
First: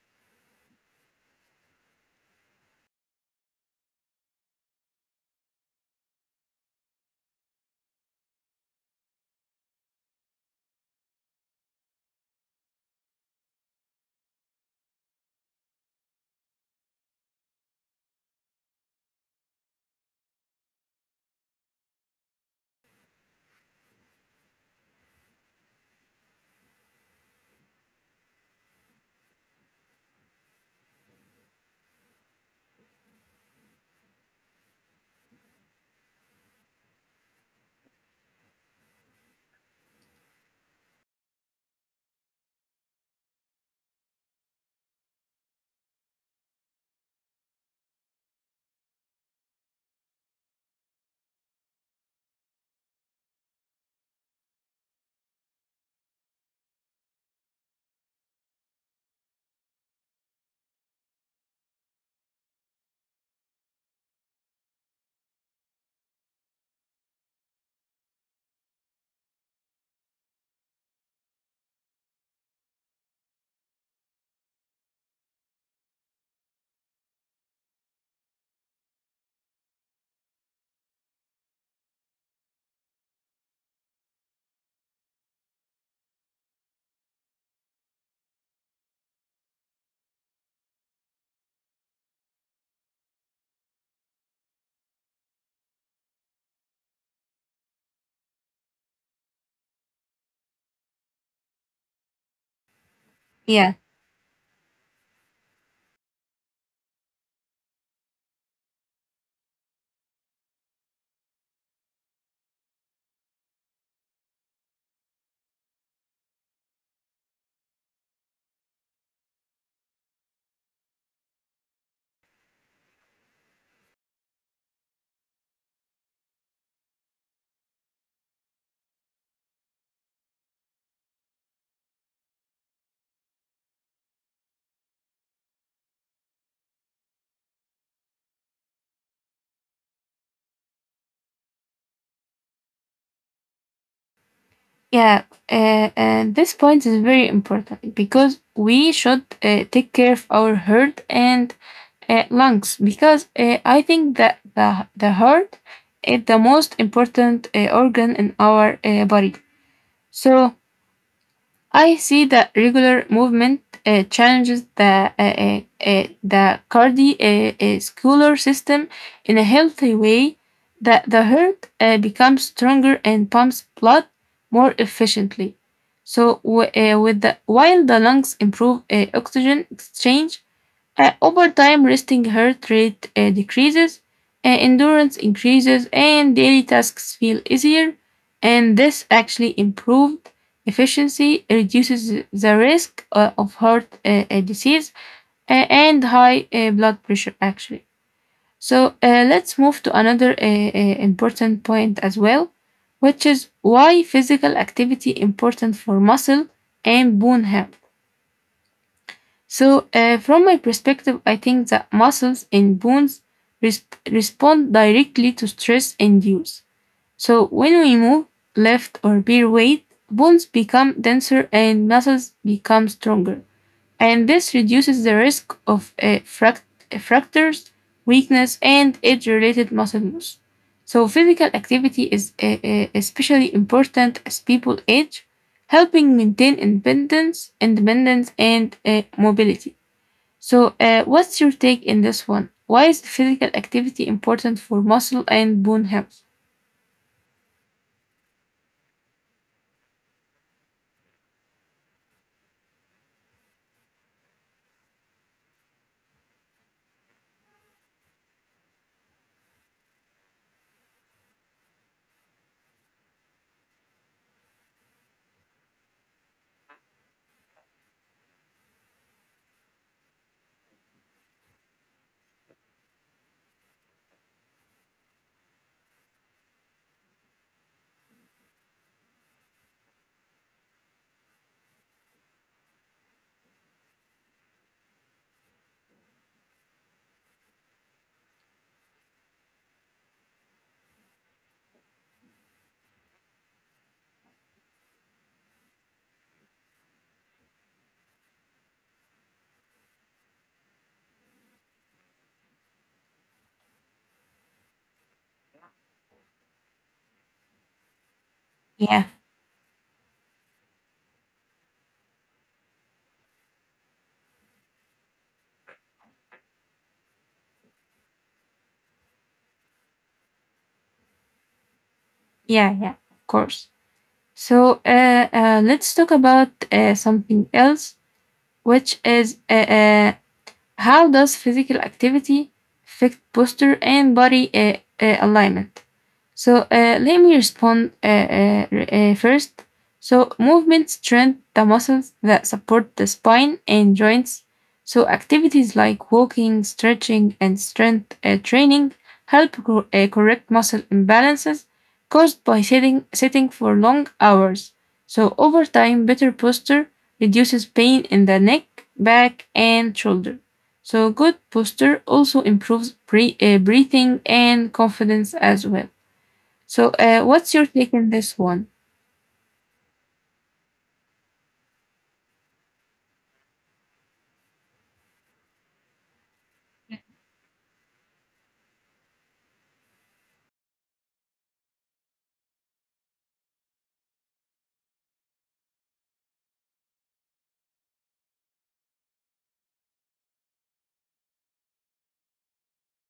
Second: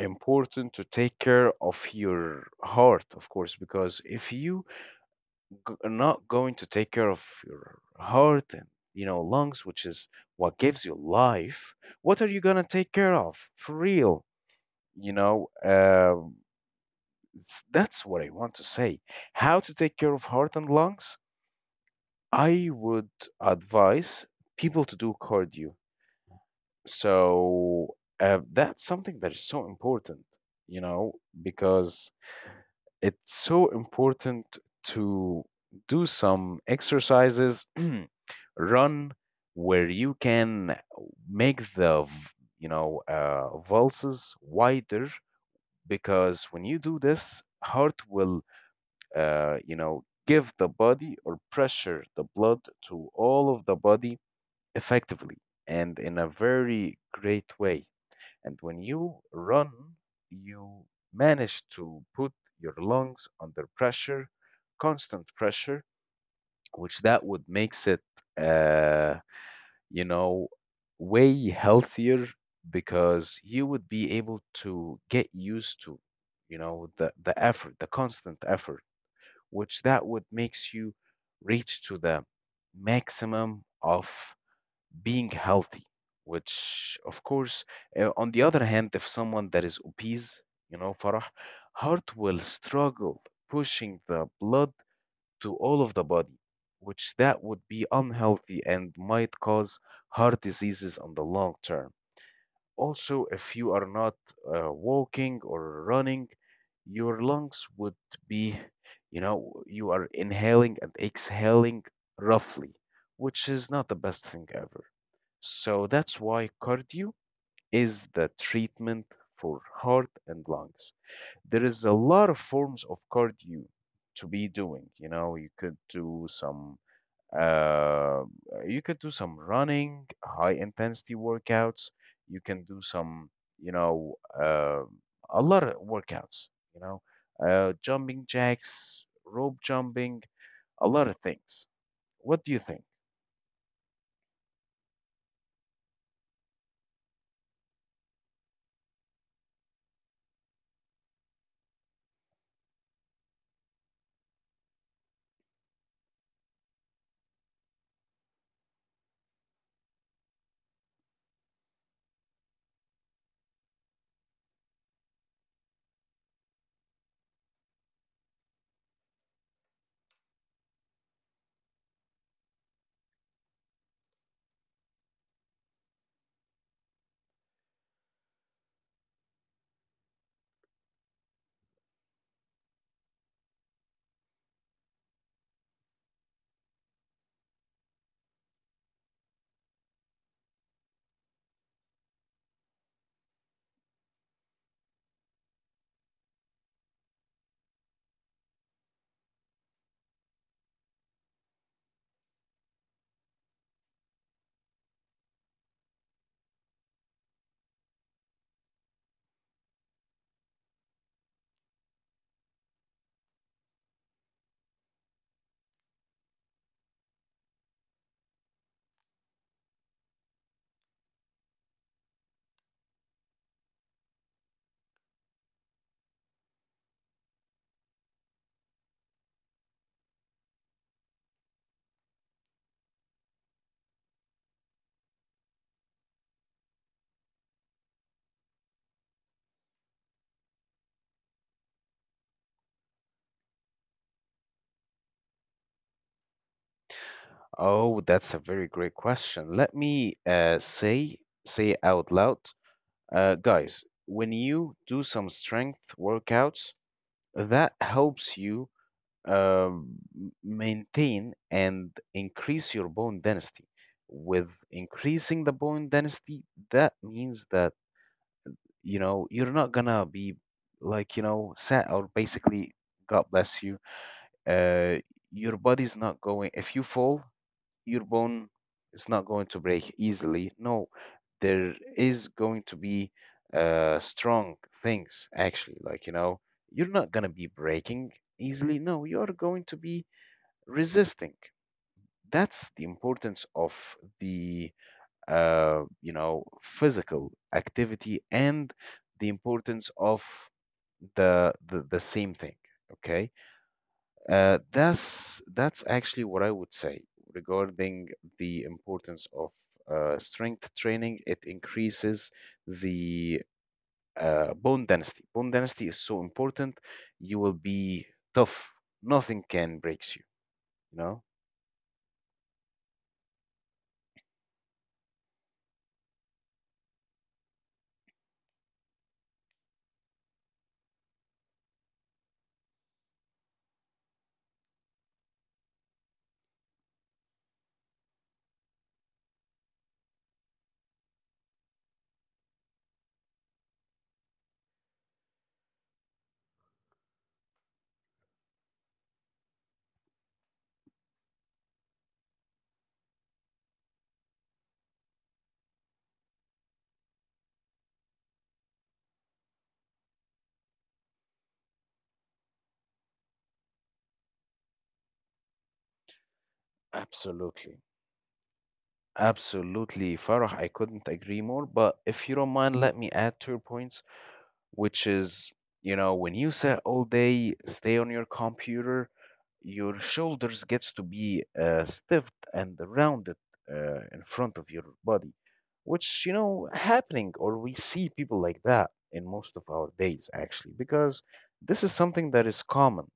Speaker 1: important to take care of your heart, of course, because if you are not going to take care of your heart and, you know, lungs, which is what gives you life, what are you going to take care of for real? You know, Um that's what I want to say. How to take care of heart and lungs? I would advise people to do cardio. So that's something that is so important, you know, because it's so important to do some exercises, [CLEARS THROAT] run where you can make you know, pulses wider because when you do this, heart will, you know, give the body or pressure the blood to all of the body effectively and in a very great way. And when you run, you manage to put your lungs under pressure, constant pressure, which that would makes it, uh, you know, way healthier because you would be able to get used to, you know, the effort, the constant effort, which that would makes you reach to the maximum of being healthy, which of course, on the other hand, if someone that is obese, you know, Farah, heart will struggle pushing the blood to all of the body, which that would be unhealthy and might cause heart diseases on the long term. Also, if you
Speaker 2: yeah,
Speaker 1: are not walking or running, your lungs would be, you know, you are inhaling and exhaling roughly, which is not the best thing ever. So that's why cardio is the treatment for heart and lungs. There is a lot of forms of cardio to be doing. You know, you could do some uh, running, high intensity workouts. You can do some, you know, uh, a lot of workouts, you know, jumping jacks, rope jumping, a lot of things. What do you think?
Speaker 2: yeah. And this point is very important because we should take care of our heart and lungs because I think that the heart is the most important organ in our body. So I see that regular movement challenges the cardiovascular system in a healthy way. The heart becomes stronger and pumps blood more efficiently. So, with while the lungs improve oxygen exchange, over time, resting heart rate decreases, endurance increases, and daily tasks feel easier. And this actually improved efficiency, reduces the risk of heart disease and high blood pressure, actually. So, let's move to another important point as well, which is why physical activity important for muscle and bone health. So, from my perspective, I think that muscles and bones res- respond directly to stress and use. So, when we move, lift, or bear weight, bones become denser and muscles become stronger. And this reduces the risk of fractures, weakness, and age related muscle loss. So, physical activity is especially important as people age, helping maintain independence and mobility. So, what's your take in this one? Why is physical activity important for muscle and bone health?
Speaker 1: Oh, that's a very great question. Let me say it out loud, guys. When you do some strength workouts, that helps you uh, maintain and increase your bone density. With increasing the bone density, that means that, you know, you're not gonna be, like, you know, sat or basically, God bless you. Uh, your body's not going. If you fall, your bone is not going to break easily. No, there is going to be strong things actually. Like, you know, you're not gonna be breaking easily. No, you're going to be resisting. That's the importance of the, you know, physical activity, and the importance of the same thing. Okay, that's actually what I would say regarding the
Speaker 2: Yeah,
Speaker 1: importance of strength training. It increases the bone density. Bone density is so important. You will be tough. Nothing can breaks you. You know.
Speaker 2: yeah, of course. So, let's talk about something else, which is how does physical activity affect posture and body alignment? So let me respond first. So movements train the muscles that support the spine and joints. So activities like walking, stretching, and strength training help correct muscle imbalances caused by sitting for long hours. So over time, better posture reduces pain in the neck, back, and shoulder. So, good posture also improves breathing and confidence as well. So, what's your
Speaker 1: Absolutely.
Speaker 2: take on this one?
Speaker 1: Absolutely, Farah. I couldn't agree more. But if you don't mind, let me add two points, which is, you know, when you sit all day, stay on your computer, your shoulders gets to be stiff and rounded in front of your body, which, you know, happening, or we see people like that in most of our days, actually, because this is something that is common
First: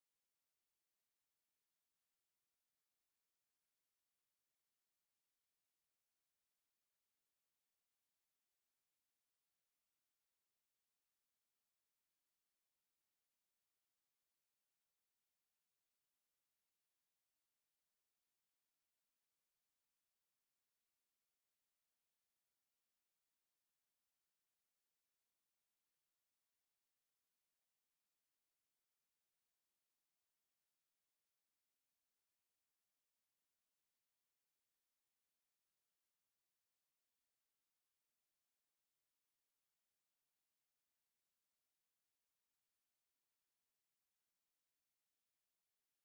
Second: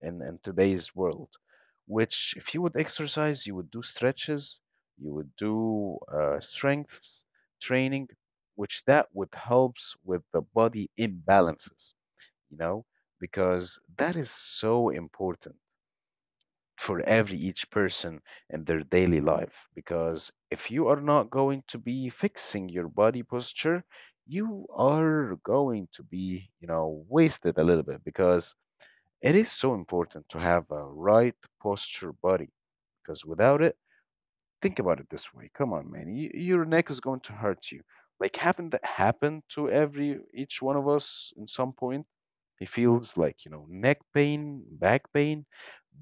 Speaker 1: in today's world, which if you would exercise, you would do stretches, you would do strengths training, which that would helps with the body imbalances, you know, because that is so important for every each person in their daily life. Because if you are not going to be fixing your body posture, you are going to be, you know, wasted a little bit because it is so important to have a right posture body because without it, think about it this way. Come on, man. Your neck is going to hurt you. Like, happened, that happened to every each one of us in some point. He feels like, you know, neck pain, back pain.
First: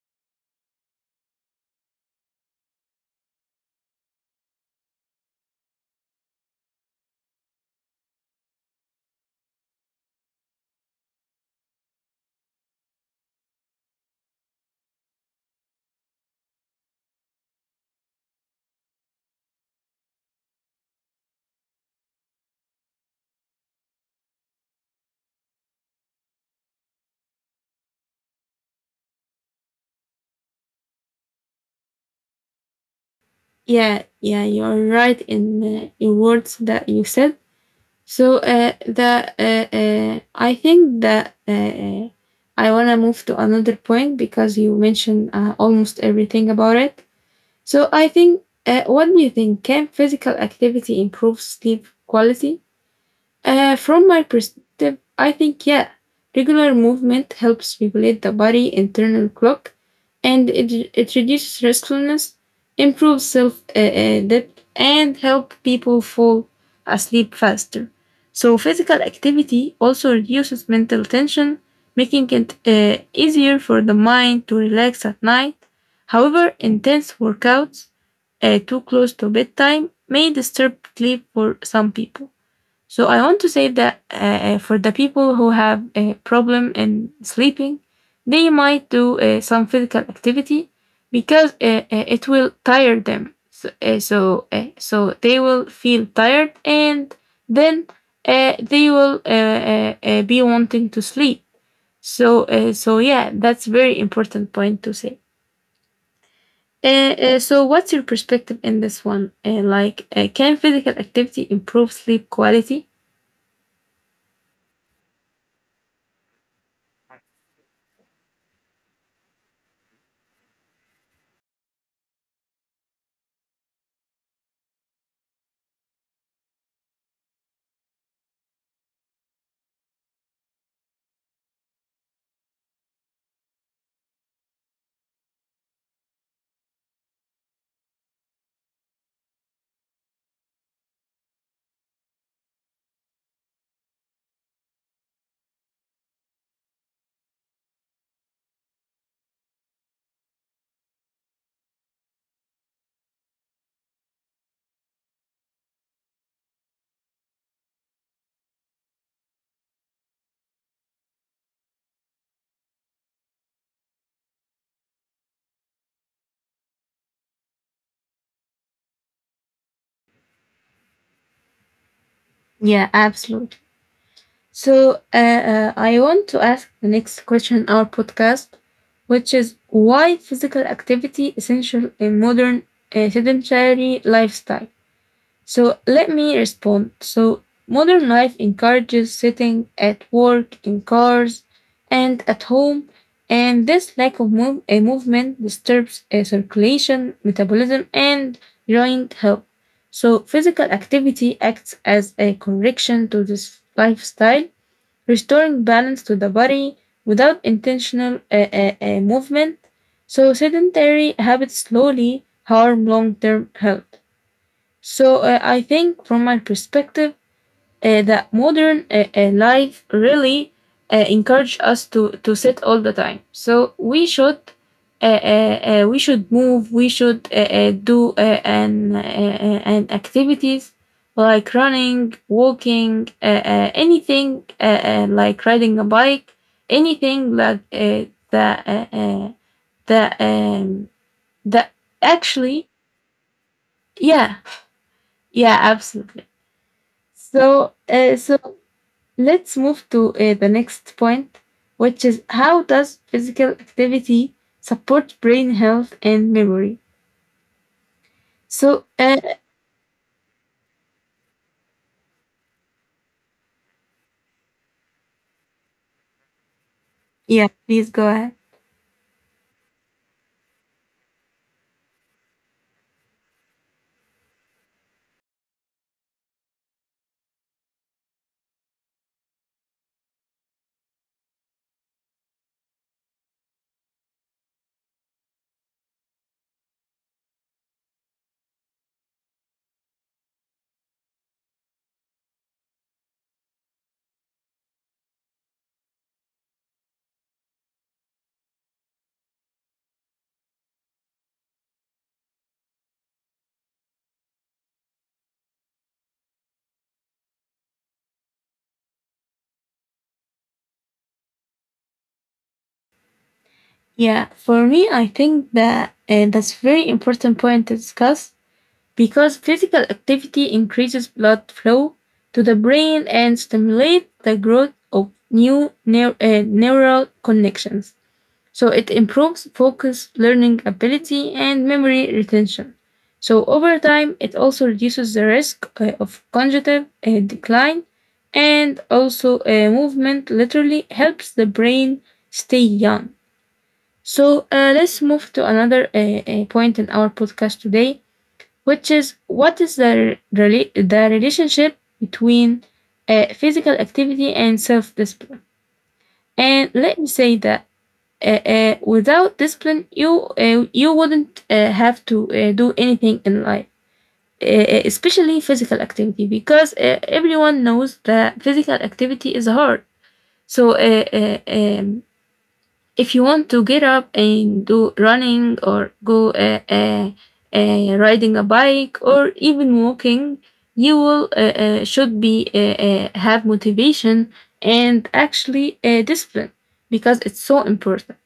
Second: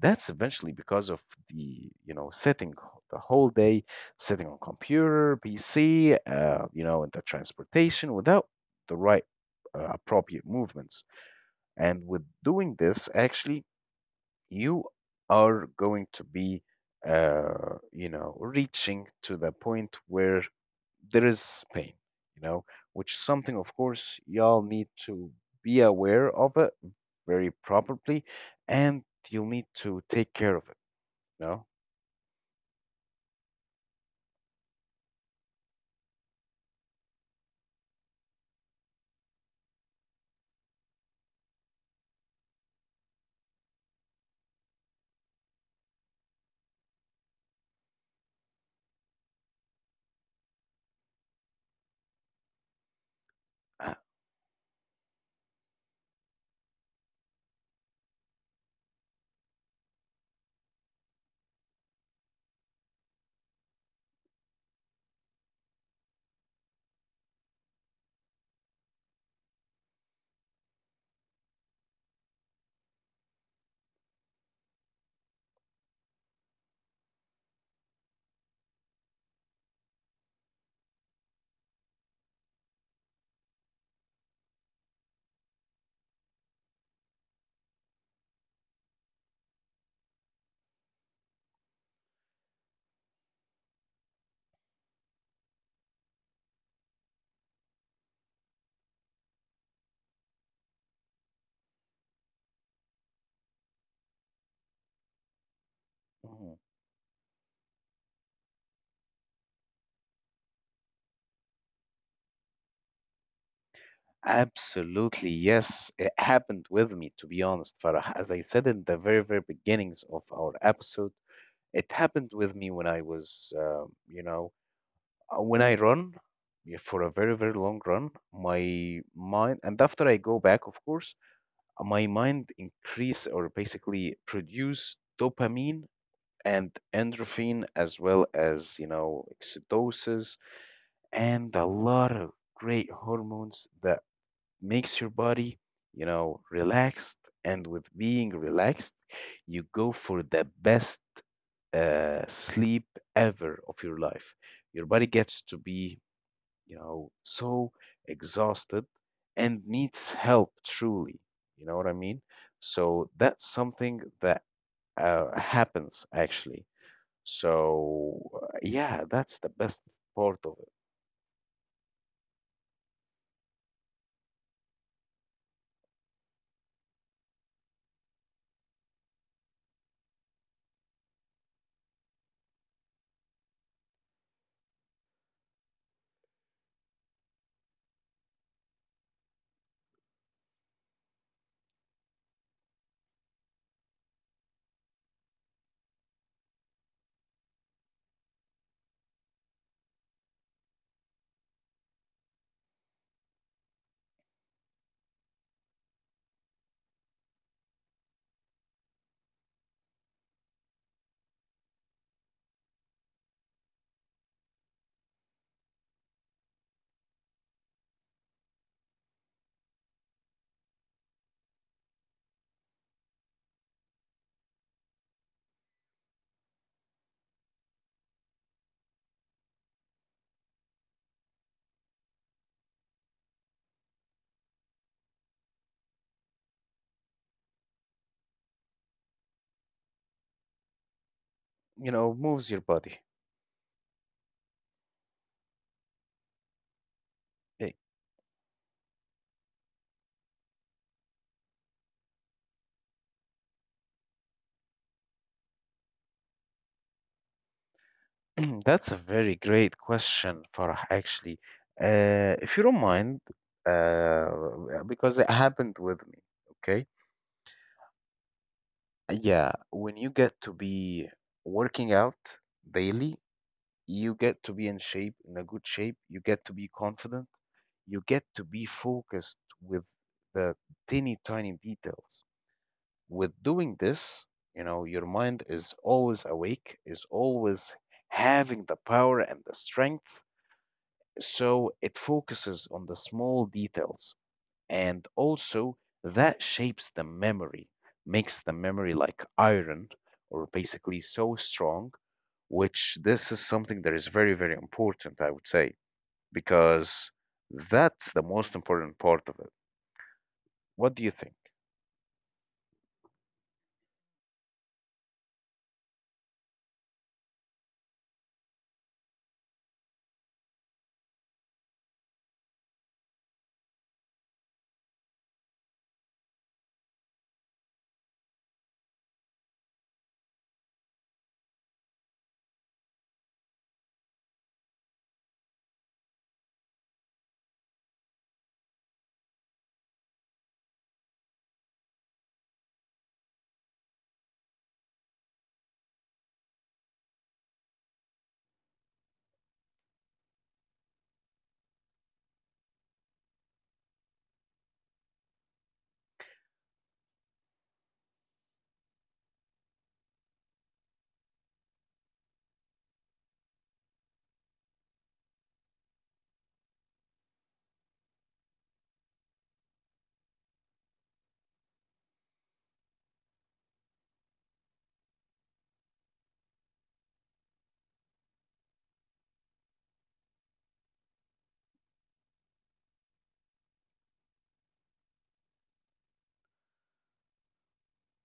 Speaker 1: That's eventually because of the, you know, the whole day, sitting on computer, PC, you know, in the transportation without the right appropriate movements. And with doing this, actually, you are going to be, you know, reaching to the point where there is pain, you know, which is something, of course, y'all need to be aware of it very properly, and you'll need to take care of it, you know.
Speaker 2: Yeah, yeah, you're right in words that you said. So the I think that I wanna move to another point because you mentioned almost everything about it. So I think, what do you think? Can physical activity improve sleep quality?
Speaker 1: Uh,
Speaker 2: From my perspective, I think yeah, regular movement helps regulate the body internal clock, and it reduces restfulness, improves self depth, and help people fall asleep faster. So physical activity also reduces mental tension, making it easier for the mind to relax at night. However, intense workouts too close to bedtime may disturb sleep for some people. So I want to say that for the people who have a problem in sleeping, they might do some physical activity because it will tire them. So they will feel tired, and then they will be wanting to sleep. So yeah, that's very important point to say.
Speaker 1: Mhm.
Speaker 2: Uh, so what's your perspective in this one? Can physical activity improve sleep quality?
Speaker 1: Absolutely, yes. It happened with me, to be honest, Farah. As I said in the very, very beginnings of our episode, it happened with me when I was, when I run, yeah, for a very, very long run, my mind, and after I go back, of course, my mind increase or basically produce dopamine and endorphin, as well as, you know, oxytocin and a lot of great hormones that makes your body, you know, relaxed. And with being relaxed, you go for the best sleep ever of your life. Your body gets to be, you know, so exhausted and needs help truly. You know what I mean? So that's something that happens actually. So yeah, that's the best part of it.
Speaker 2: Yeah, absolutely. So I want to ask the next question in our podcast, which is why physical activity essential in modern sedentary lifestyle. So let me respond. So modern life encourages sitting at work, in cars, and at home, and this lack of movement disturbs circulation, metabolism, and joint health. So physical activity acts as a correction to this lifestyle restoring balance to the body without intentional movement. So, sedentary habits slowly harm long term health. So, I think from my perspective, that modern life really encourage us to sit all the time. So we should move. We should do an activities like running, walking, anything like riding a bike, anything like that that that
Speaker 1: You know, moves your
Speaker 2: actually
Speaker 1: body.
Speaker 2: yeah yeah absolutely. So
Speaker 1: Eh,
Speaker 2: uh, so let's move to the next point, which is how does physical activity support brain health and memory?
Speaker 1: [CLEARS THROAT]
Speaker 2: So,
Speaker 1: that's a very great question, Farah, actually. If you don't mind, uh, because it happened with me, okay?
Speaker 2: yeah, please go ahead.
Speaker 1: Yeah, when you get to be working out daily, you get to be in shape, in a good shape. You get to be confident. You get to be focused with the teeny tiny details. With doing this, your mind is always awake, is always having the power and the strength. So it focuses on the small details. And also, that shapes the memory, makes the memory like iron or basically so strong, which this is something that is very, very important, I would say because that's the most important part of it. What do you think?
Speaker 2: Yeah, for me, I think that that's very important point to discuss because physical activity increases blood flow to the brain and stimulate the growth of new neural connections. So it improves focus, learning ability, and memory retention. So over time, it also reduces the risk of cognitive decline and also movement literally helps the brain stay young. So let's move to another point in our podcast today, which is what is the relationship between physical activity and self discipline? And let me say that without discipline you wouldn't have to do anything in life especially physical activity because everyone knows that physical activity is hard so if you want to get up and do running or go riding a bike or even walking you will should be have motivation and actually discipline because it's so important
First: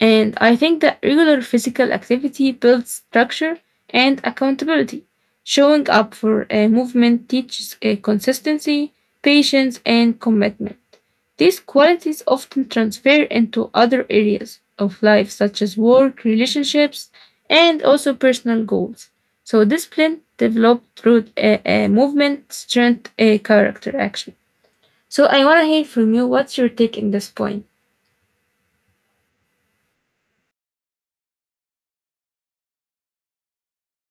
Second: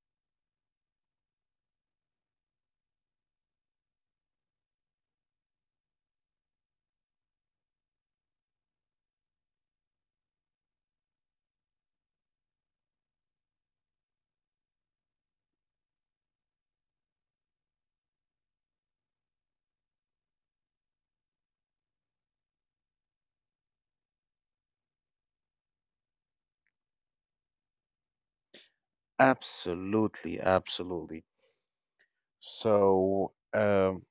Speaker 2: and I think that regular physical activity builds structure and accountability. Showing up for a movement teaches a consistency, patience, and commitment. These qualities often transfer into other areas of life, such as work, relationships, and also personal goals. So, discipline developed through a movement, strength, a character, action. So, I want to hear from you what's your take in this point?
Speaker 1: Absolutely, absolutely. So, um,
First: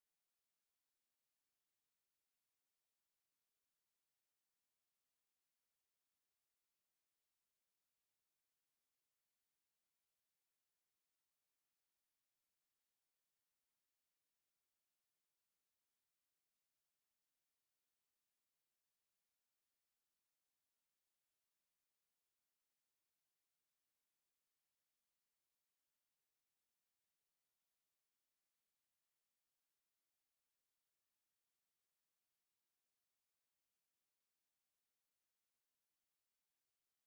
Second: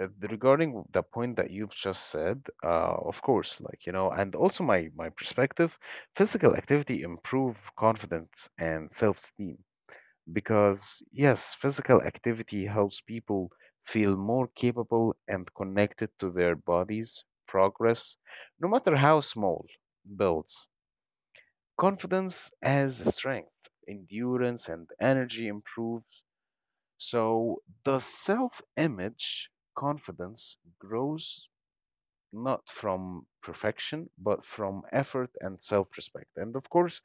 Speaker 1: uh, regarding the point that you've just said, of course, like, and also my perspective, physical activity improve confidence and self-esteem because yes, physical activity helps people feel more capable and connected to their bodies' progress, no matter how small, builds. Confidence as strength, endurance, and energy improve. So the self image confidence grows not from perfection, but from effort and self respect. And of course,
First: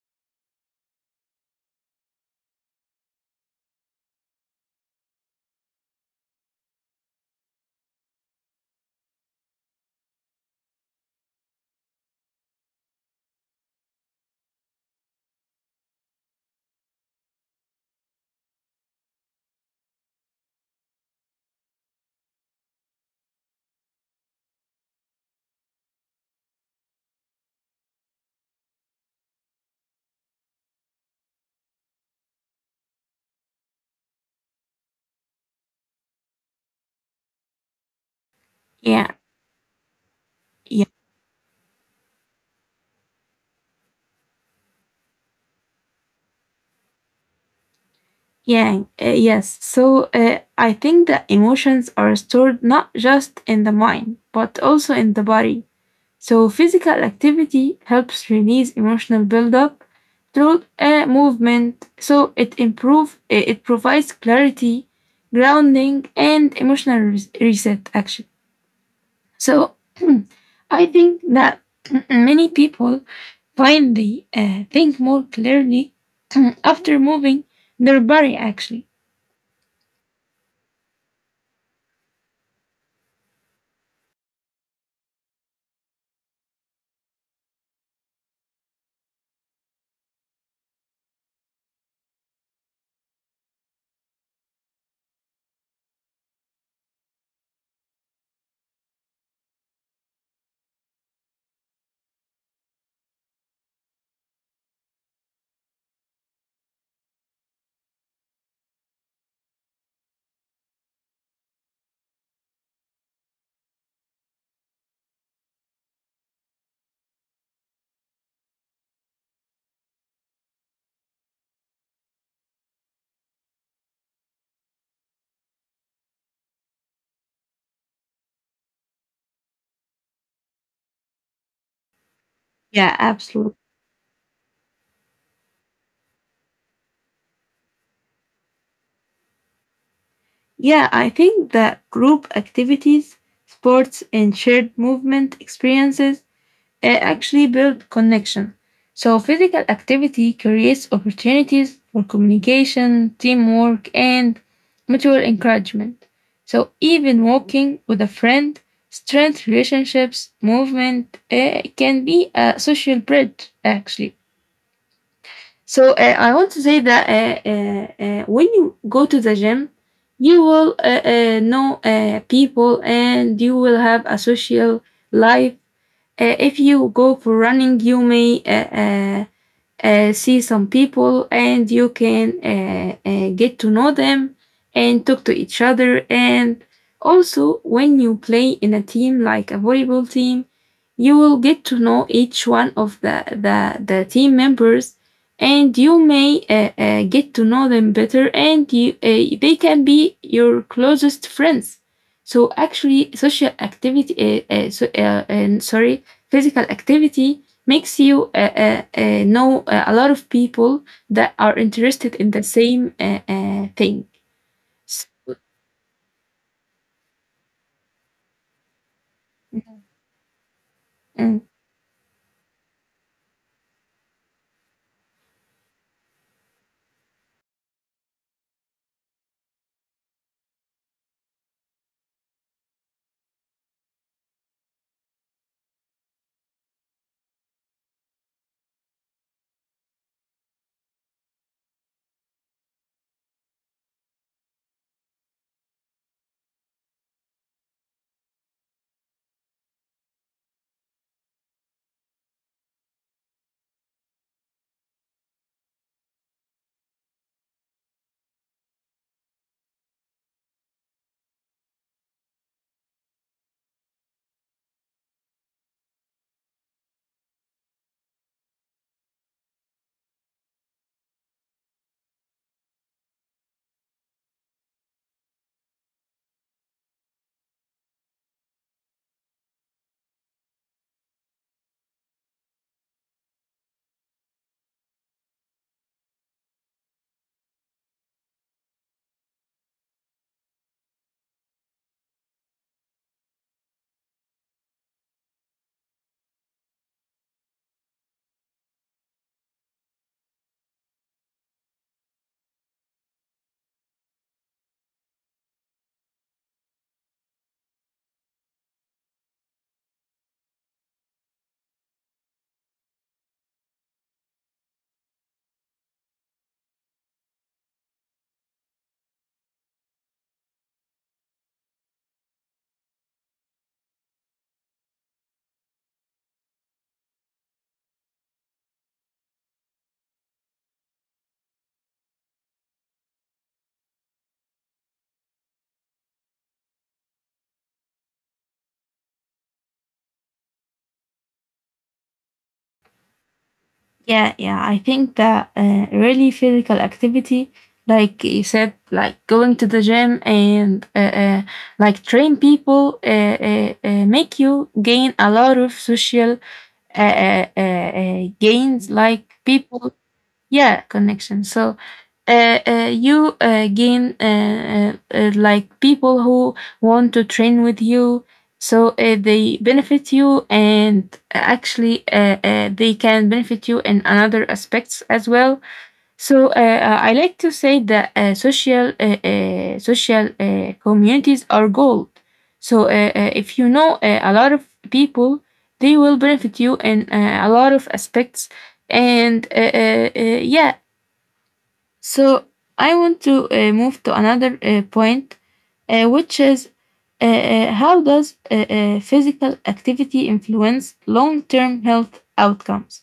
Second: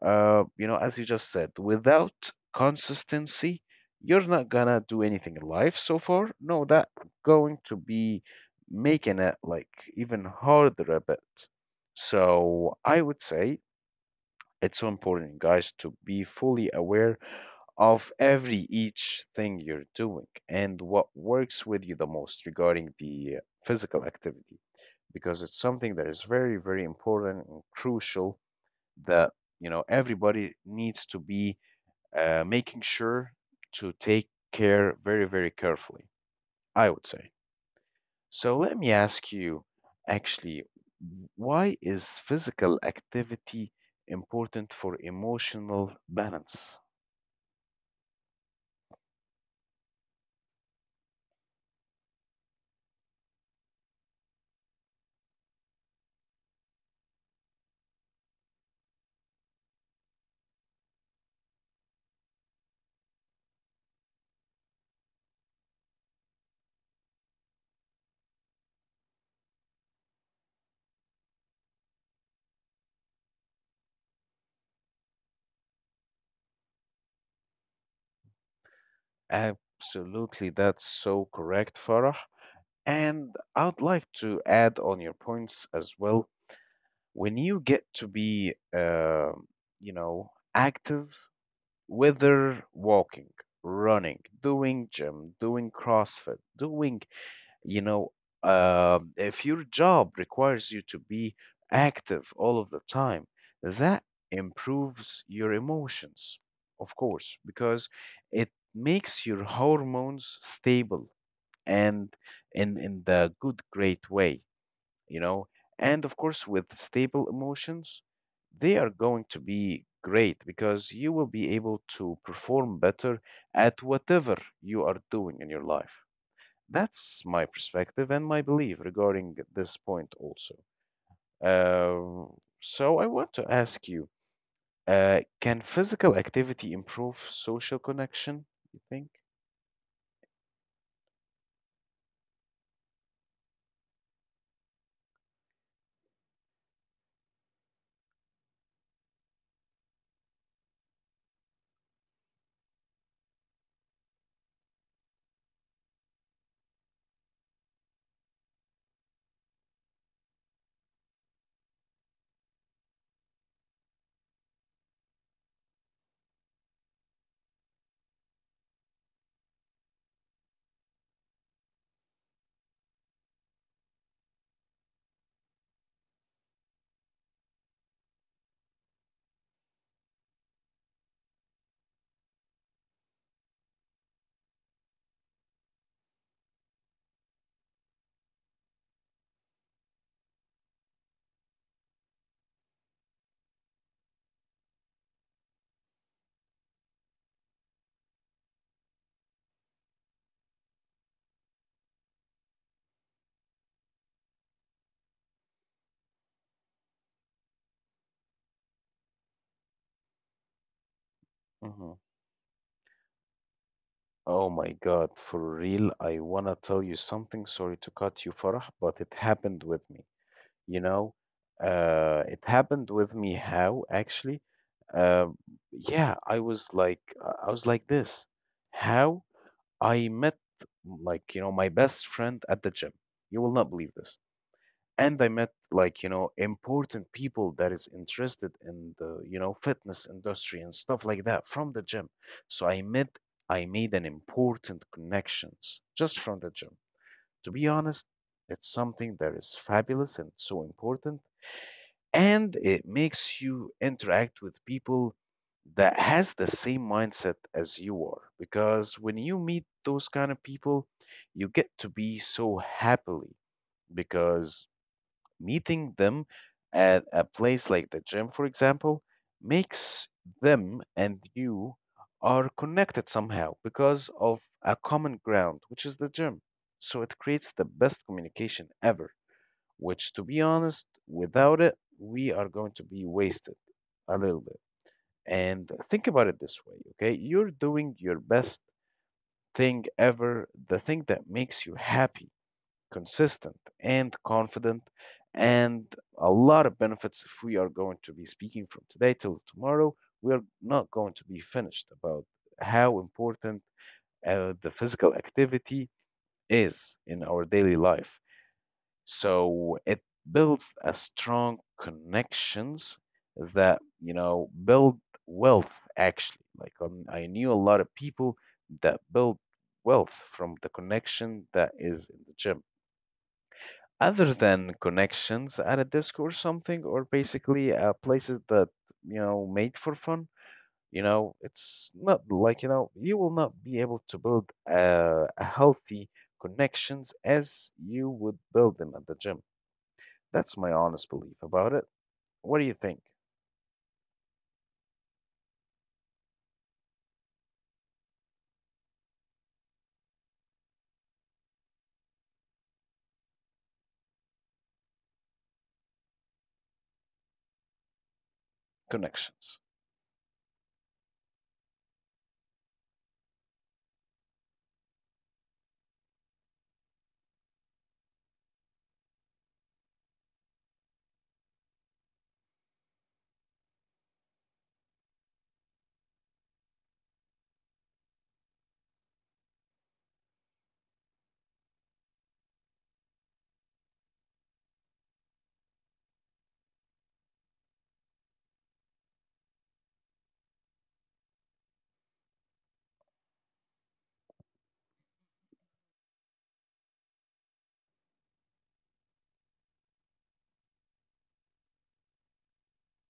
Speaker 1: as you just said, without consistency, you're not gonna do anything in life so far. No, that going to be making it like even harder a bit. So I would say it's so important, guys, to be fully aware of every each thing you're doing and what works with you the most regarding the physical activity because it's something that is very very important and crucial that everybody needs to be making sure to take care very very carefully, I would say. So let me
Speaker 2: Yeah,
Speaker 1: ask you, actually,
Speaker 2: yeah.
Speaker 1: why is physical activity important for emotional balance?
Speaker 2: Yeah, yes. So I think that emotions are stored not just in the mind, but also in the body. So physical activity helps release emotional buildup through movement. So it improve it it provides clarity, grounding, and emotional reset. Actually, so [CLEARS THROAT] I think that [CLEARS THROAT] many people finally think more clearly [CLEARS THROAT] after moving their body. Actually.
Speaker 1: Absolutely, that's so correct, Farah. And I'd like to add on your points as well. When you get to be, active, whether walking, running, doing gym, doing CrossFit, doing you know, if your job requires you to be active all of the time, that improves your emotions, of course, because it makes your hormones stable and in the good, great way, you know. And of course, with stable emotions, they are going to be great because you will be able to perform better at whatever you are doing in your life. That's my perspective and my belief regarding this point also. Uh, so
Speaker 2: Yeah,
Speaker 1: I want to
Speaker 2: absolutely.
Speaker 1: ask you, can physical activity improve social connection, you think?
Speaker 2: Yeah, I think that group activities, sports, and shared movement experiences uh, actually build connection. So, physical activity creates opportunities for communication, teamwork, and mutual encouragement. So, even walking with a friend strengthens relationships. Movement can be a social bridge, actually. So I want to say that when you go to the gym, you will know people and you will have a social life. If you go for running, you may uh, see some people and you can get to know them and talk to each other. And also, when you play in a team like a volleyball team, you will get to know each one of the team members and you may get to know them better and they can be your closest friends. So actually, social activity, so, and sorry, physical activity makes you know a lot of people that are
Speaker 1: Mhm.
Speaker 2: interested in the same thing.
Speaker 1: Oh my God, for real, I wanna tell you something. Sorry to cut you, Farah, but it happened with me. You know,
Speaker 2: Mm,
Speaker 1: it happened with me how actually, um, yeah, I was like this. How I met, like, my best friend at the gym. You will not believe this and I met like important people that is interested in the fitness industry and stuff like that from the gym. So I made an important connections just from the gym. To be honest, it's something that is fabulous and so important and it makes you interact with people that has the same mindset as you are because when you meet those kind of people you get to be so happily because meeting them at a place like the gym, for example, makes them and you are connected somehow because of a common ground, which is the gym. So it creates the best communication ever, which, to be honest, without it, we are going to be wasted a little bit. And think about it this way, okay? You're doing your best thing ever, the thing that makes you happy, consistent, and confident, and a lot of benefits. If we are going to be speaking from today till tomorrow, we are not going to be finished about how important the physical activity is in our daily life. So it builds a strong connections that build wealth actually. Like, I knew a lot of people that build wealth from the connection that is in the gym, other than connections at a disc or something, or basically places that made for fun. It's not like you will not be able to build a healthy connections as you would build them at the gym. That's my honest belief about it. What do you think?
Speaker 2: yeah, yeah. I think that really physical activity, like you said, like going to the gym and like train people, make you gain a lot of social uh, uh, uh, gains. Like
Speaker 1: Connections.
Speaker 2: people yeah connection so you gain like people who want to train with you so they benefit you and actually they can benefit you in another aspects as well so I like to say that social communities are gold. So if you know a lot of people, they will benefit you in a lot of aspects. And yeah, so I want to move to another point, which is how does physical activity influence long-term health outcomes?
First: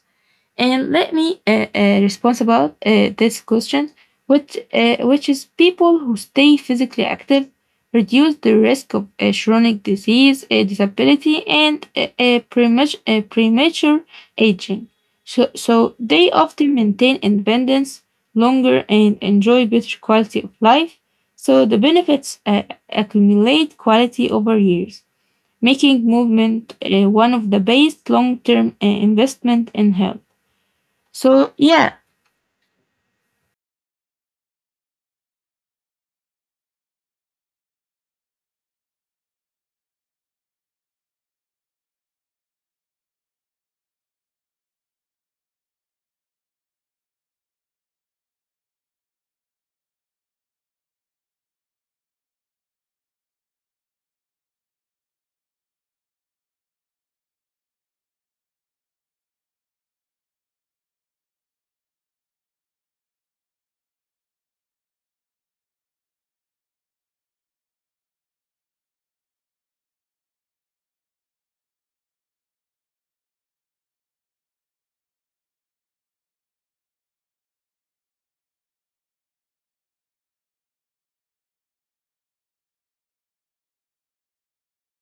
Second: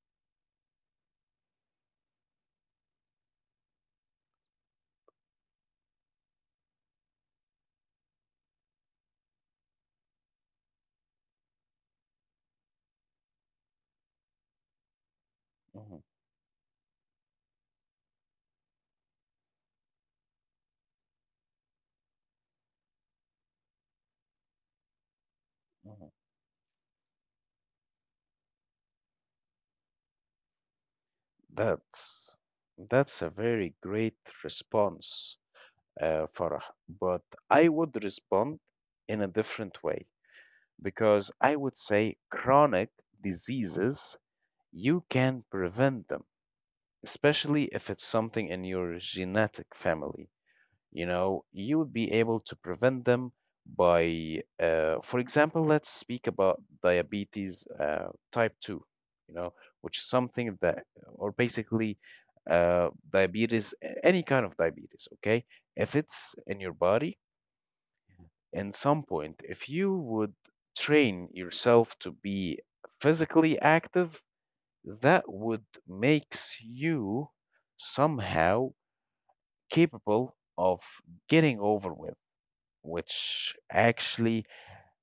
Speaker 2: And let me respond about this question, which is people who stay physically active reduce the risk of chronic disease, disability, and premature aging. So
Speaker 1: Mhm,
Speaker 2: they often maintain independence longer and enjoy better quality of life. So the benefits accumulate quality over years, making
Speaker 1: mhm.
Speaker 2: movement one of the best long-term investment in health. So yeah,
Speaker 1: That's that's a very great response, Farah, but I would respond in a different way because I would say chronic diseases, you can prevent them, especially if it's something in your genetic family. You would be able to prevent them by, for example. Let's speak about diabetes type 2, you know, which is something that, or basically diabetes, any kind of diabetes, okay? If it's in your body, in some point, if you would train yourself to be physically active, that would makes you somehow capable of getting over with, which actually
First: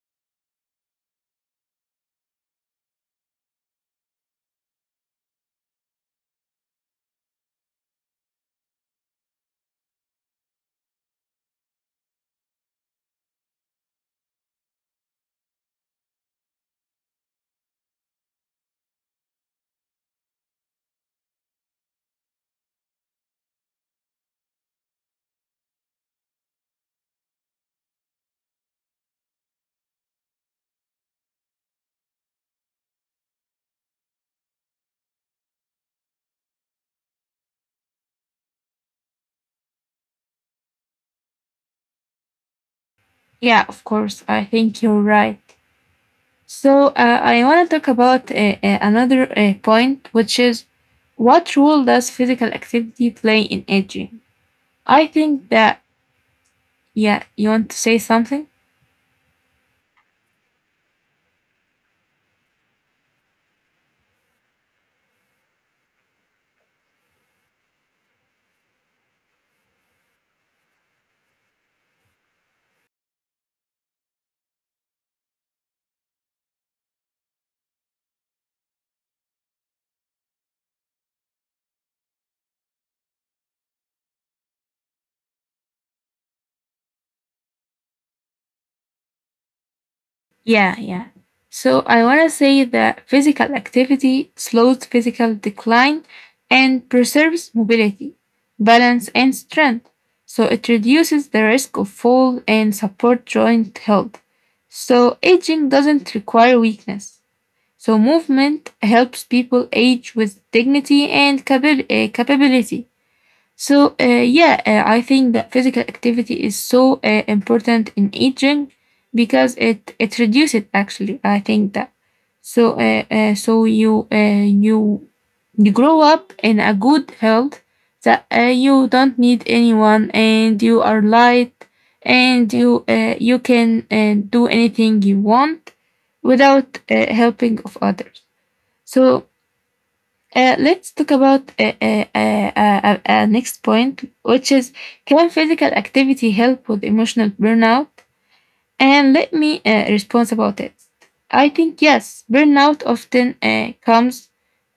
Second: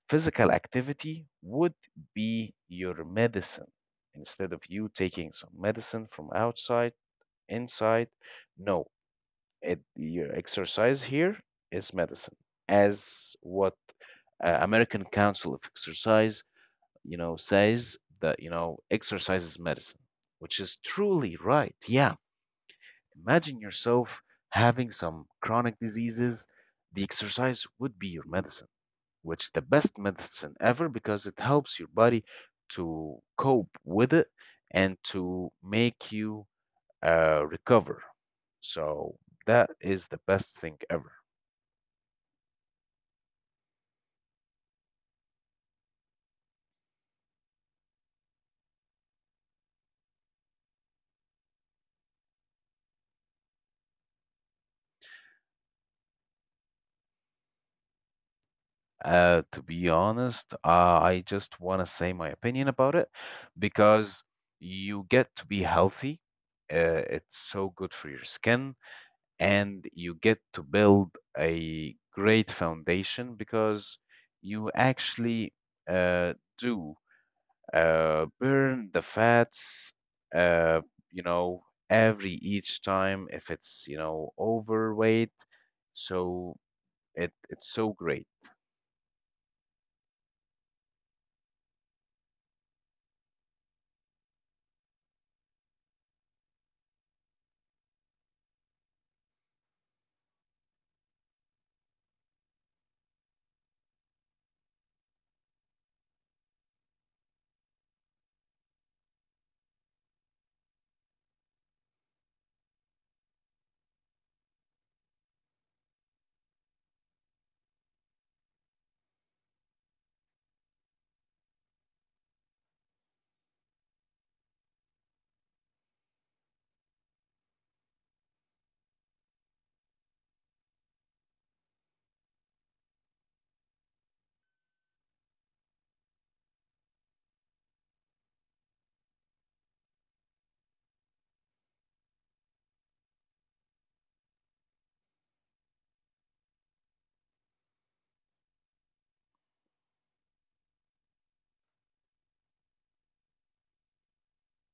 Speaker 1: physical activity would be your medicine instead of you taking some medicine from outside, inside. No, your exercise here is medicine, as what American Council of Exercise, says that, exercise is medicine, which is truly right. Yeah. Imagine yourself having some chronic diseases. The exercise would be your medicine, which the best medicine ever because it helps your body to cope with it and to make you recover. So that is the best thing ever.
Speaker 2: yeah, of course, I think you're right. So I want to talk about another point, which is what role does physical activity play in aging? I think that yeah, you want to say something?
Speaker 1: To be honest, I just want to say my opinion about it because you get to be healthy. It's so good for your skin, and you get to build a great foundation because you actually do burn the fats, uh, you know, every each time if it's, overweight. So it's so great.
Speaker 2: Yeah, yeah. So I want to say that physical activity slows physical decline and preserves mobility, balance, and strength. So it reduces the risk of fall and support joint health. So aging doesn't require weakness. So movement helps people age with dignity and capability. So, yeah, I think that physical activity is so important in aging because it reduces actually. I think that so so you grow up in a good health that you don't need anyone and you are light and you can do anything you want without helping of others. So let's talk about next point, which is can physical activity help with emotional burnout? And let me respond about it. I think yes, burnout often comes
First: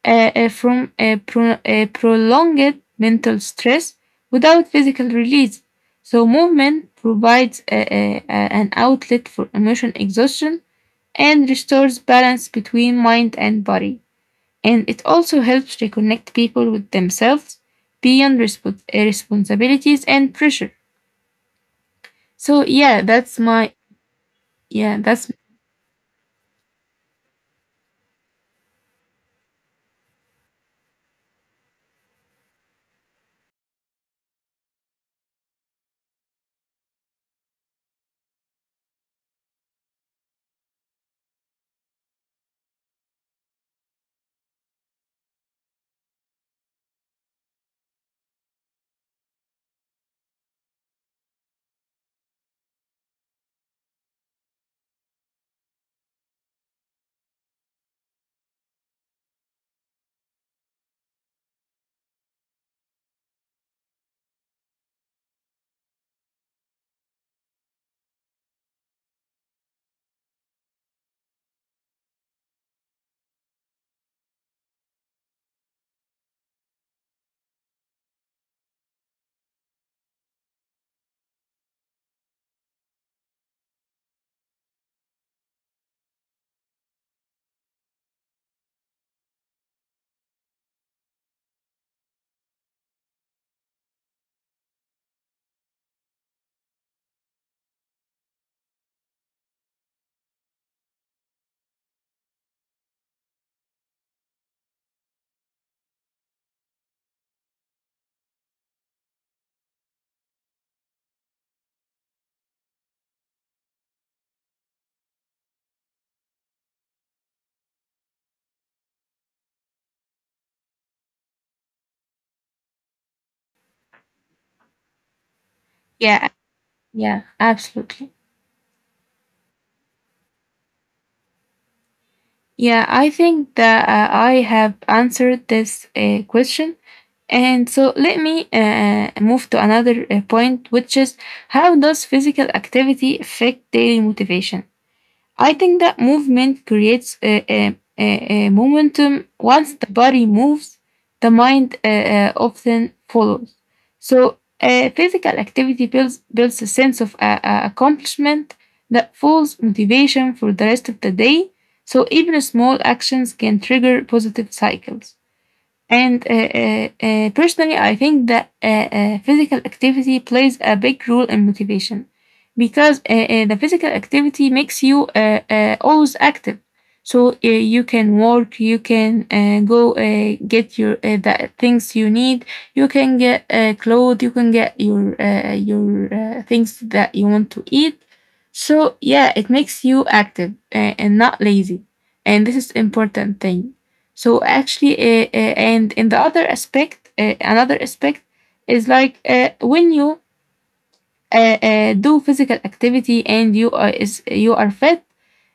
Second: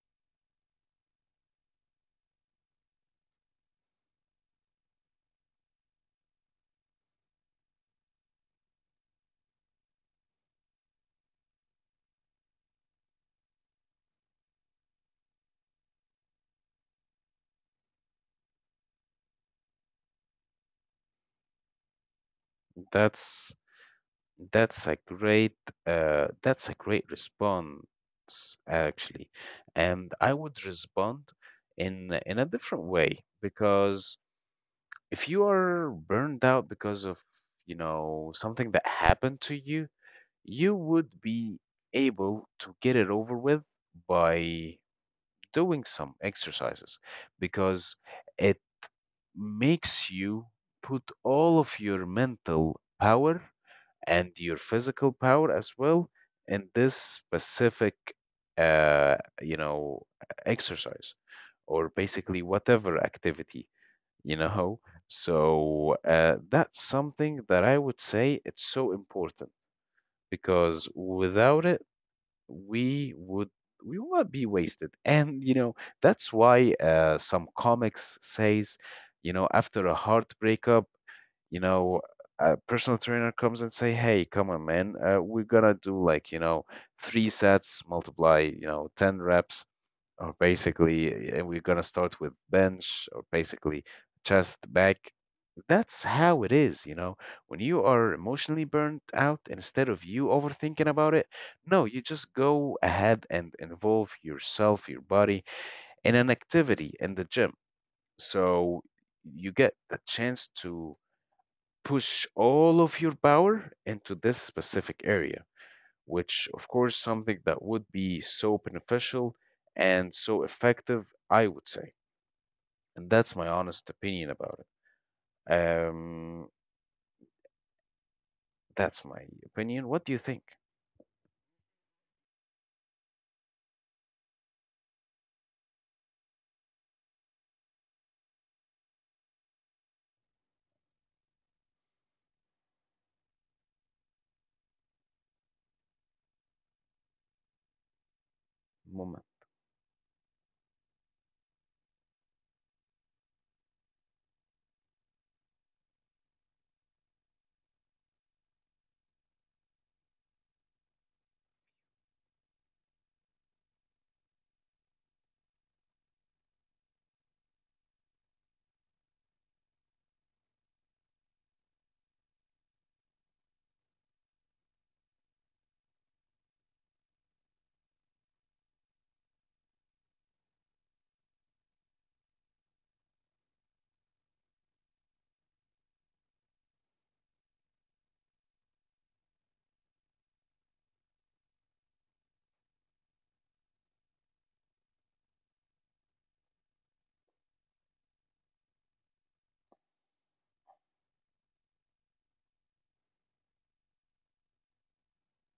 Speaker 2: from a prolonged mental stress without physical release. So movement provides an outlet for emotion exhaustion and restores balance between mind and body and it also helps reconnect people with themselves beyond responsibilities and pressure. So yeah, that's
Speaker 1: That's
Speaker 2: my
Speaker 1: That's a
Speaker 2: yeah, that's
Speaker 1: great that's a great response actually. And I would respond in a different way because if you are burned out because of, something that happened to you, you would be able to get it over with by doing some exercises because it makes you put all of your mental power and your physical power as well in this specific uh, you know exercise, or basically whatever activity. you know so that's something that I would say it's so important, because without it we would we would be wasted. And that's why some comics says, after a hard breakup you know, a personal trainer comes and say, "Hey, come on, man, we're gonna do like three sets, multiply ten reps, or basically, and we're gonna start with bench or basically chest, back." That's how it is. When you are emotionally burnt out, instead of you overthinking about it, no, you just go ahead and involve yourself, your body, in an activity in the gym. So you get the chance to push all of your power into this specific area, which, of course, something that would be so beneficial and so effective, I would say. And that's my honest opinion about it.
Speaker 2: yeah,
Speaker 1: Um,
Speaker 2: yeah, absolutely.
Speaker 1: that's my opinion. What do you think,
Speaker 2: Yeah, I think that I have answered this question. And so let me move to another point, which is how does physical activity affect daily motivation? I think that movement creates a
Speaker 1: Moma?
Speaker 2: momentum. Once the body moves, the mind often follows. So, physical activity builds a sense of accomplishment that fuels motivation for the rest of the day. So, even small actions can trigger positive cycles. And personally, I think that physical activity plays a big role in motivation because the physical activity makes you always active. So you can work, you can go get your the things you need. You can get clothes, you can get your things that you want to eat. So yeah, it makes you active and not lazy, and this is important thing. So actually, and in the other aspect, another aspect is like when you do physical activity and you are fit,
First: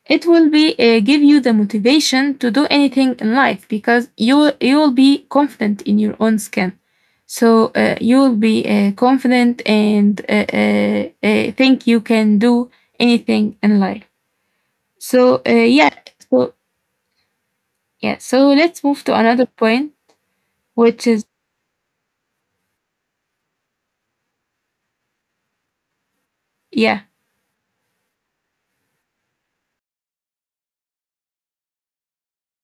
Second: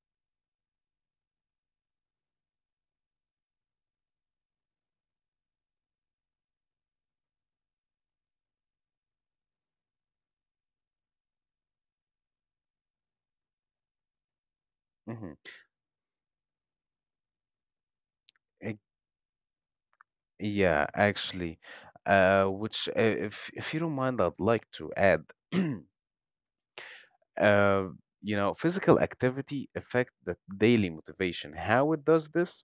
Speaker 2: it will be give you the motivation to do anything in life because you will be confident in your own skin. So you will be confident and think you can do anything in life.
Speaker 1: Hmm.
Speaker 2: So yeah, so yeah, so let's move to another point,
Speaker 1: Yeah,
Speaker 2: which is
Speaker 1: actually, which if you don't mind, I'd like to add, [CLEARS THROAT]
Speaker 2: yeah,
Speaker 1: uh, physical activity affect the daily motivation. How it does this?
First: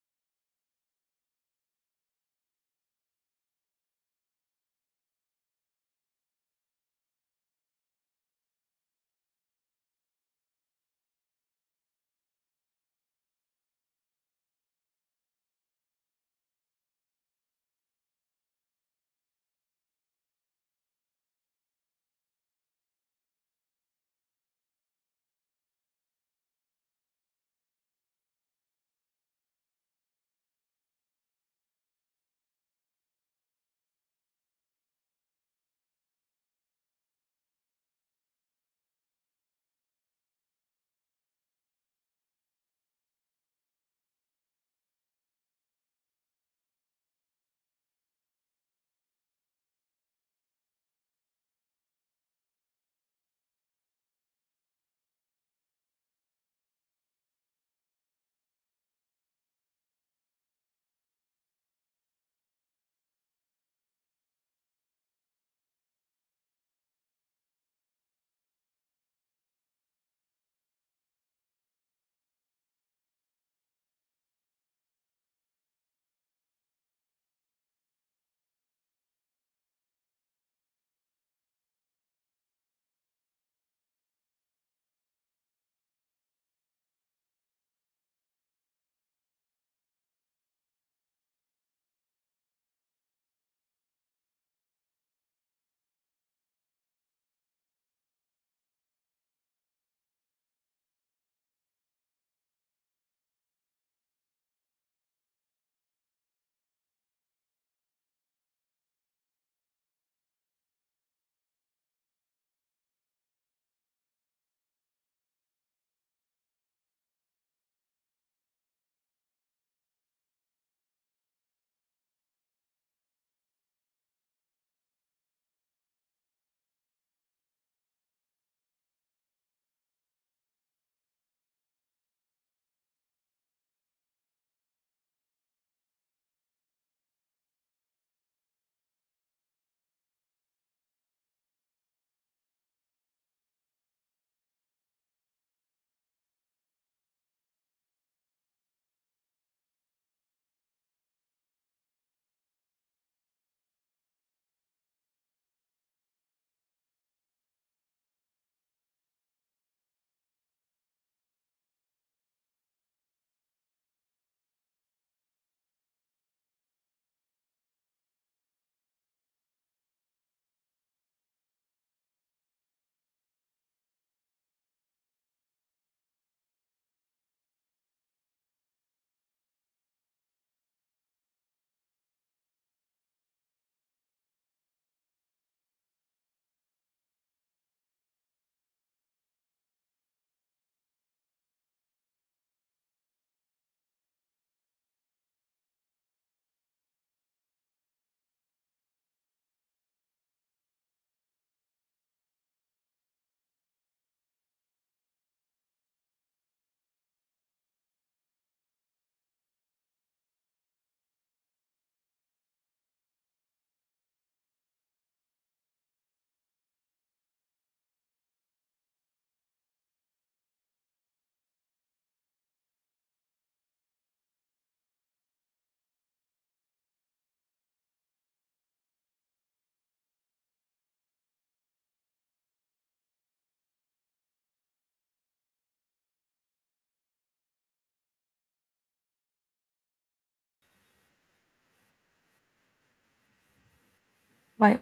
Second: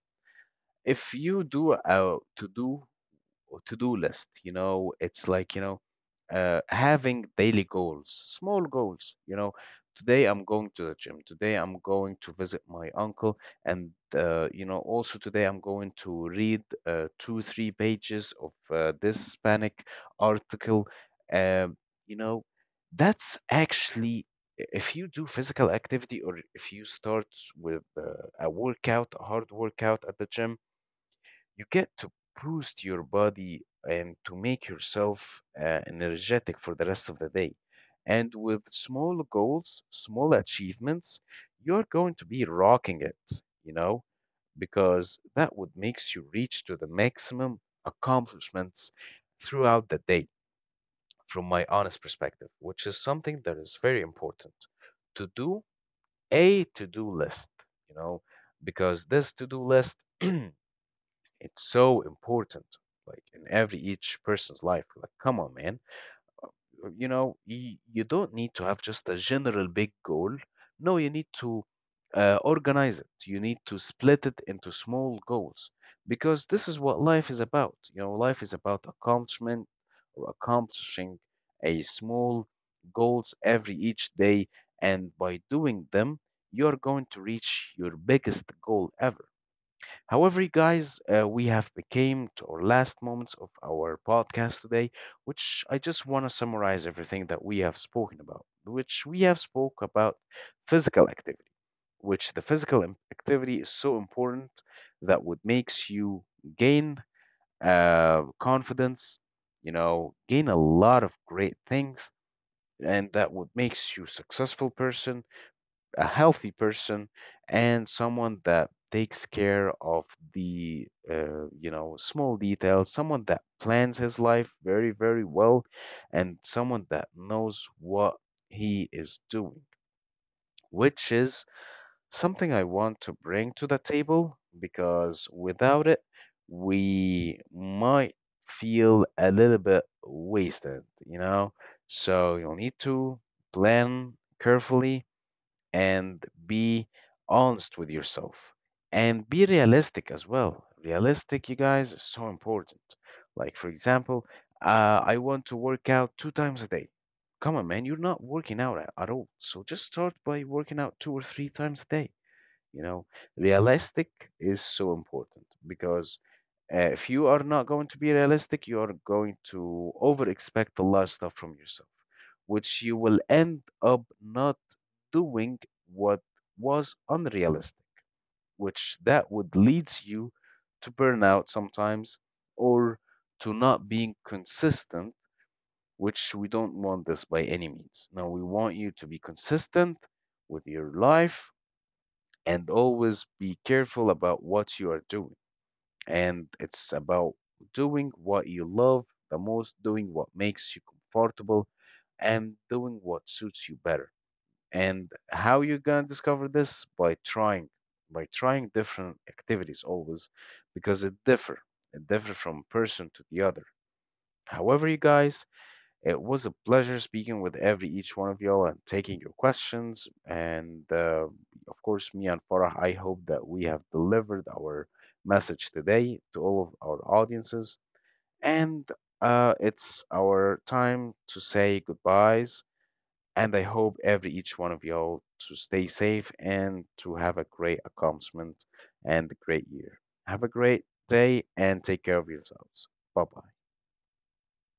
Speaker 1: If you do to do to-do list, it's like, having daily goals, small goals. Today I'm going to the gym, today I'm going to visit my uncle, and also today I'm going to read two three pages of this hispanic article. um, you know that's actually, if you do physical activity, or if you start with a hard workout at the gym, you get to boost your body and to make yourself energetic for the rest of the day. And with small goals, small achievements, you're going to be rocking it, because that would makes you reach to the maximum accomplishments throughout the day, from my honest perspective, which is something that is very important, to do a to-do list, you know, because this to-do list [CLEARS THROAT] it's so important, like in every each person's life. Like, come on, man. You don't need to have just a general big goal. No, you need to organize it. You need to split it into small goals because this is what life is about. Life is about accomplishment, or accomplishing a small goals every each day, and by doing them, you're going to reach your biggest goal ever. However, you guys, we have became to our last moments of our podcast today, which I just want to summarize everything that we have spoken about, which we have spoke about physical activity, which the physical activity is so important, that what makes you gain confidence, gain a lot of great things, and that what makes you successful person, a healthy person, and someone that takes care of the small details, someone that plans his life very very well, and someone that knows what he is doing, which is something I want to bring to the table, because without it we might feel a little bit wasted. So you'll need to plan carefully and be honest with yourself, and be realistic as well. Realistic, you guys, is so important. Like, for example, I want to work out two times a day. Come on, man, you're not working out at all. So just start by working out two or three times a day. You know, realistic is so important, because if you are not going to be realistic, you are going to over expect a lot of stuff from yourself, which you will end up not doing what was unrealistic, which that would leads you to burnout sometimes, or to not being consistent, which we don't want this by any means. Now, we want you to be consistent with your life and always be careful about what you are doing. And it's about doing what you love the most, doing what makes you comfortable, and doing what suits you better. And how you're gonna discover this? By trying different activities always, because it differ. It differ from person to the other. However, you guys, it was a pleasure speaking with every each one of y'all and taking your questions. And of course, me and Farah, I hope that we have delivered our message today to all of our audiences. And it's our time to say goodbyes. And I hope every each one of y'all to stay safe and to have a great accomplishment and a great year. Have a great day and take care of yourselves. Bye bye.
Speaker 2: white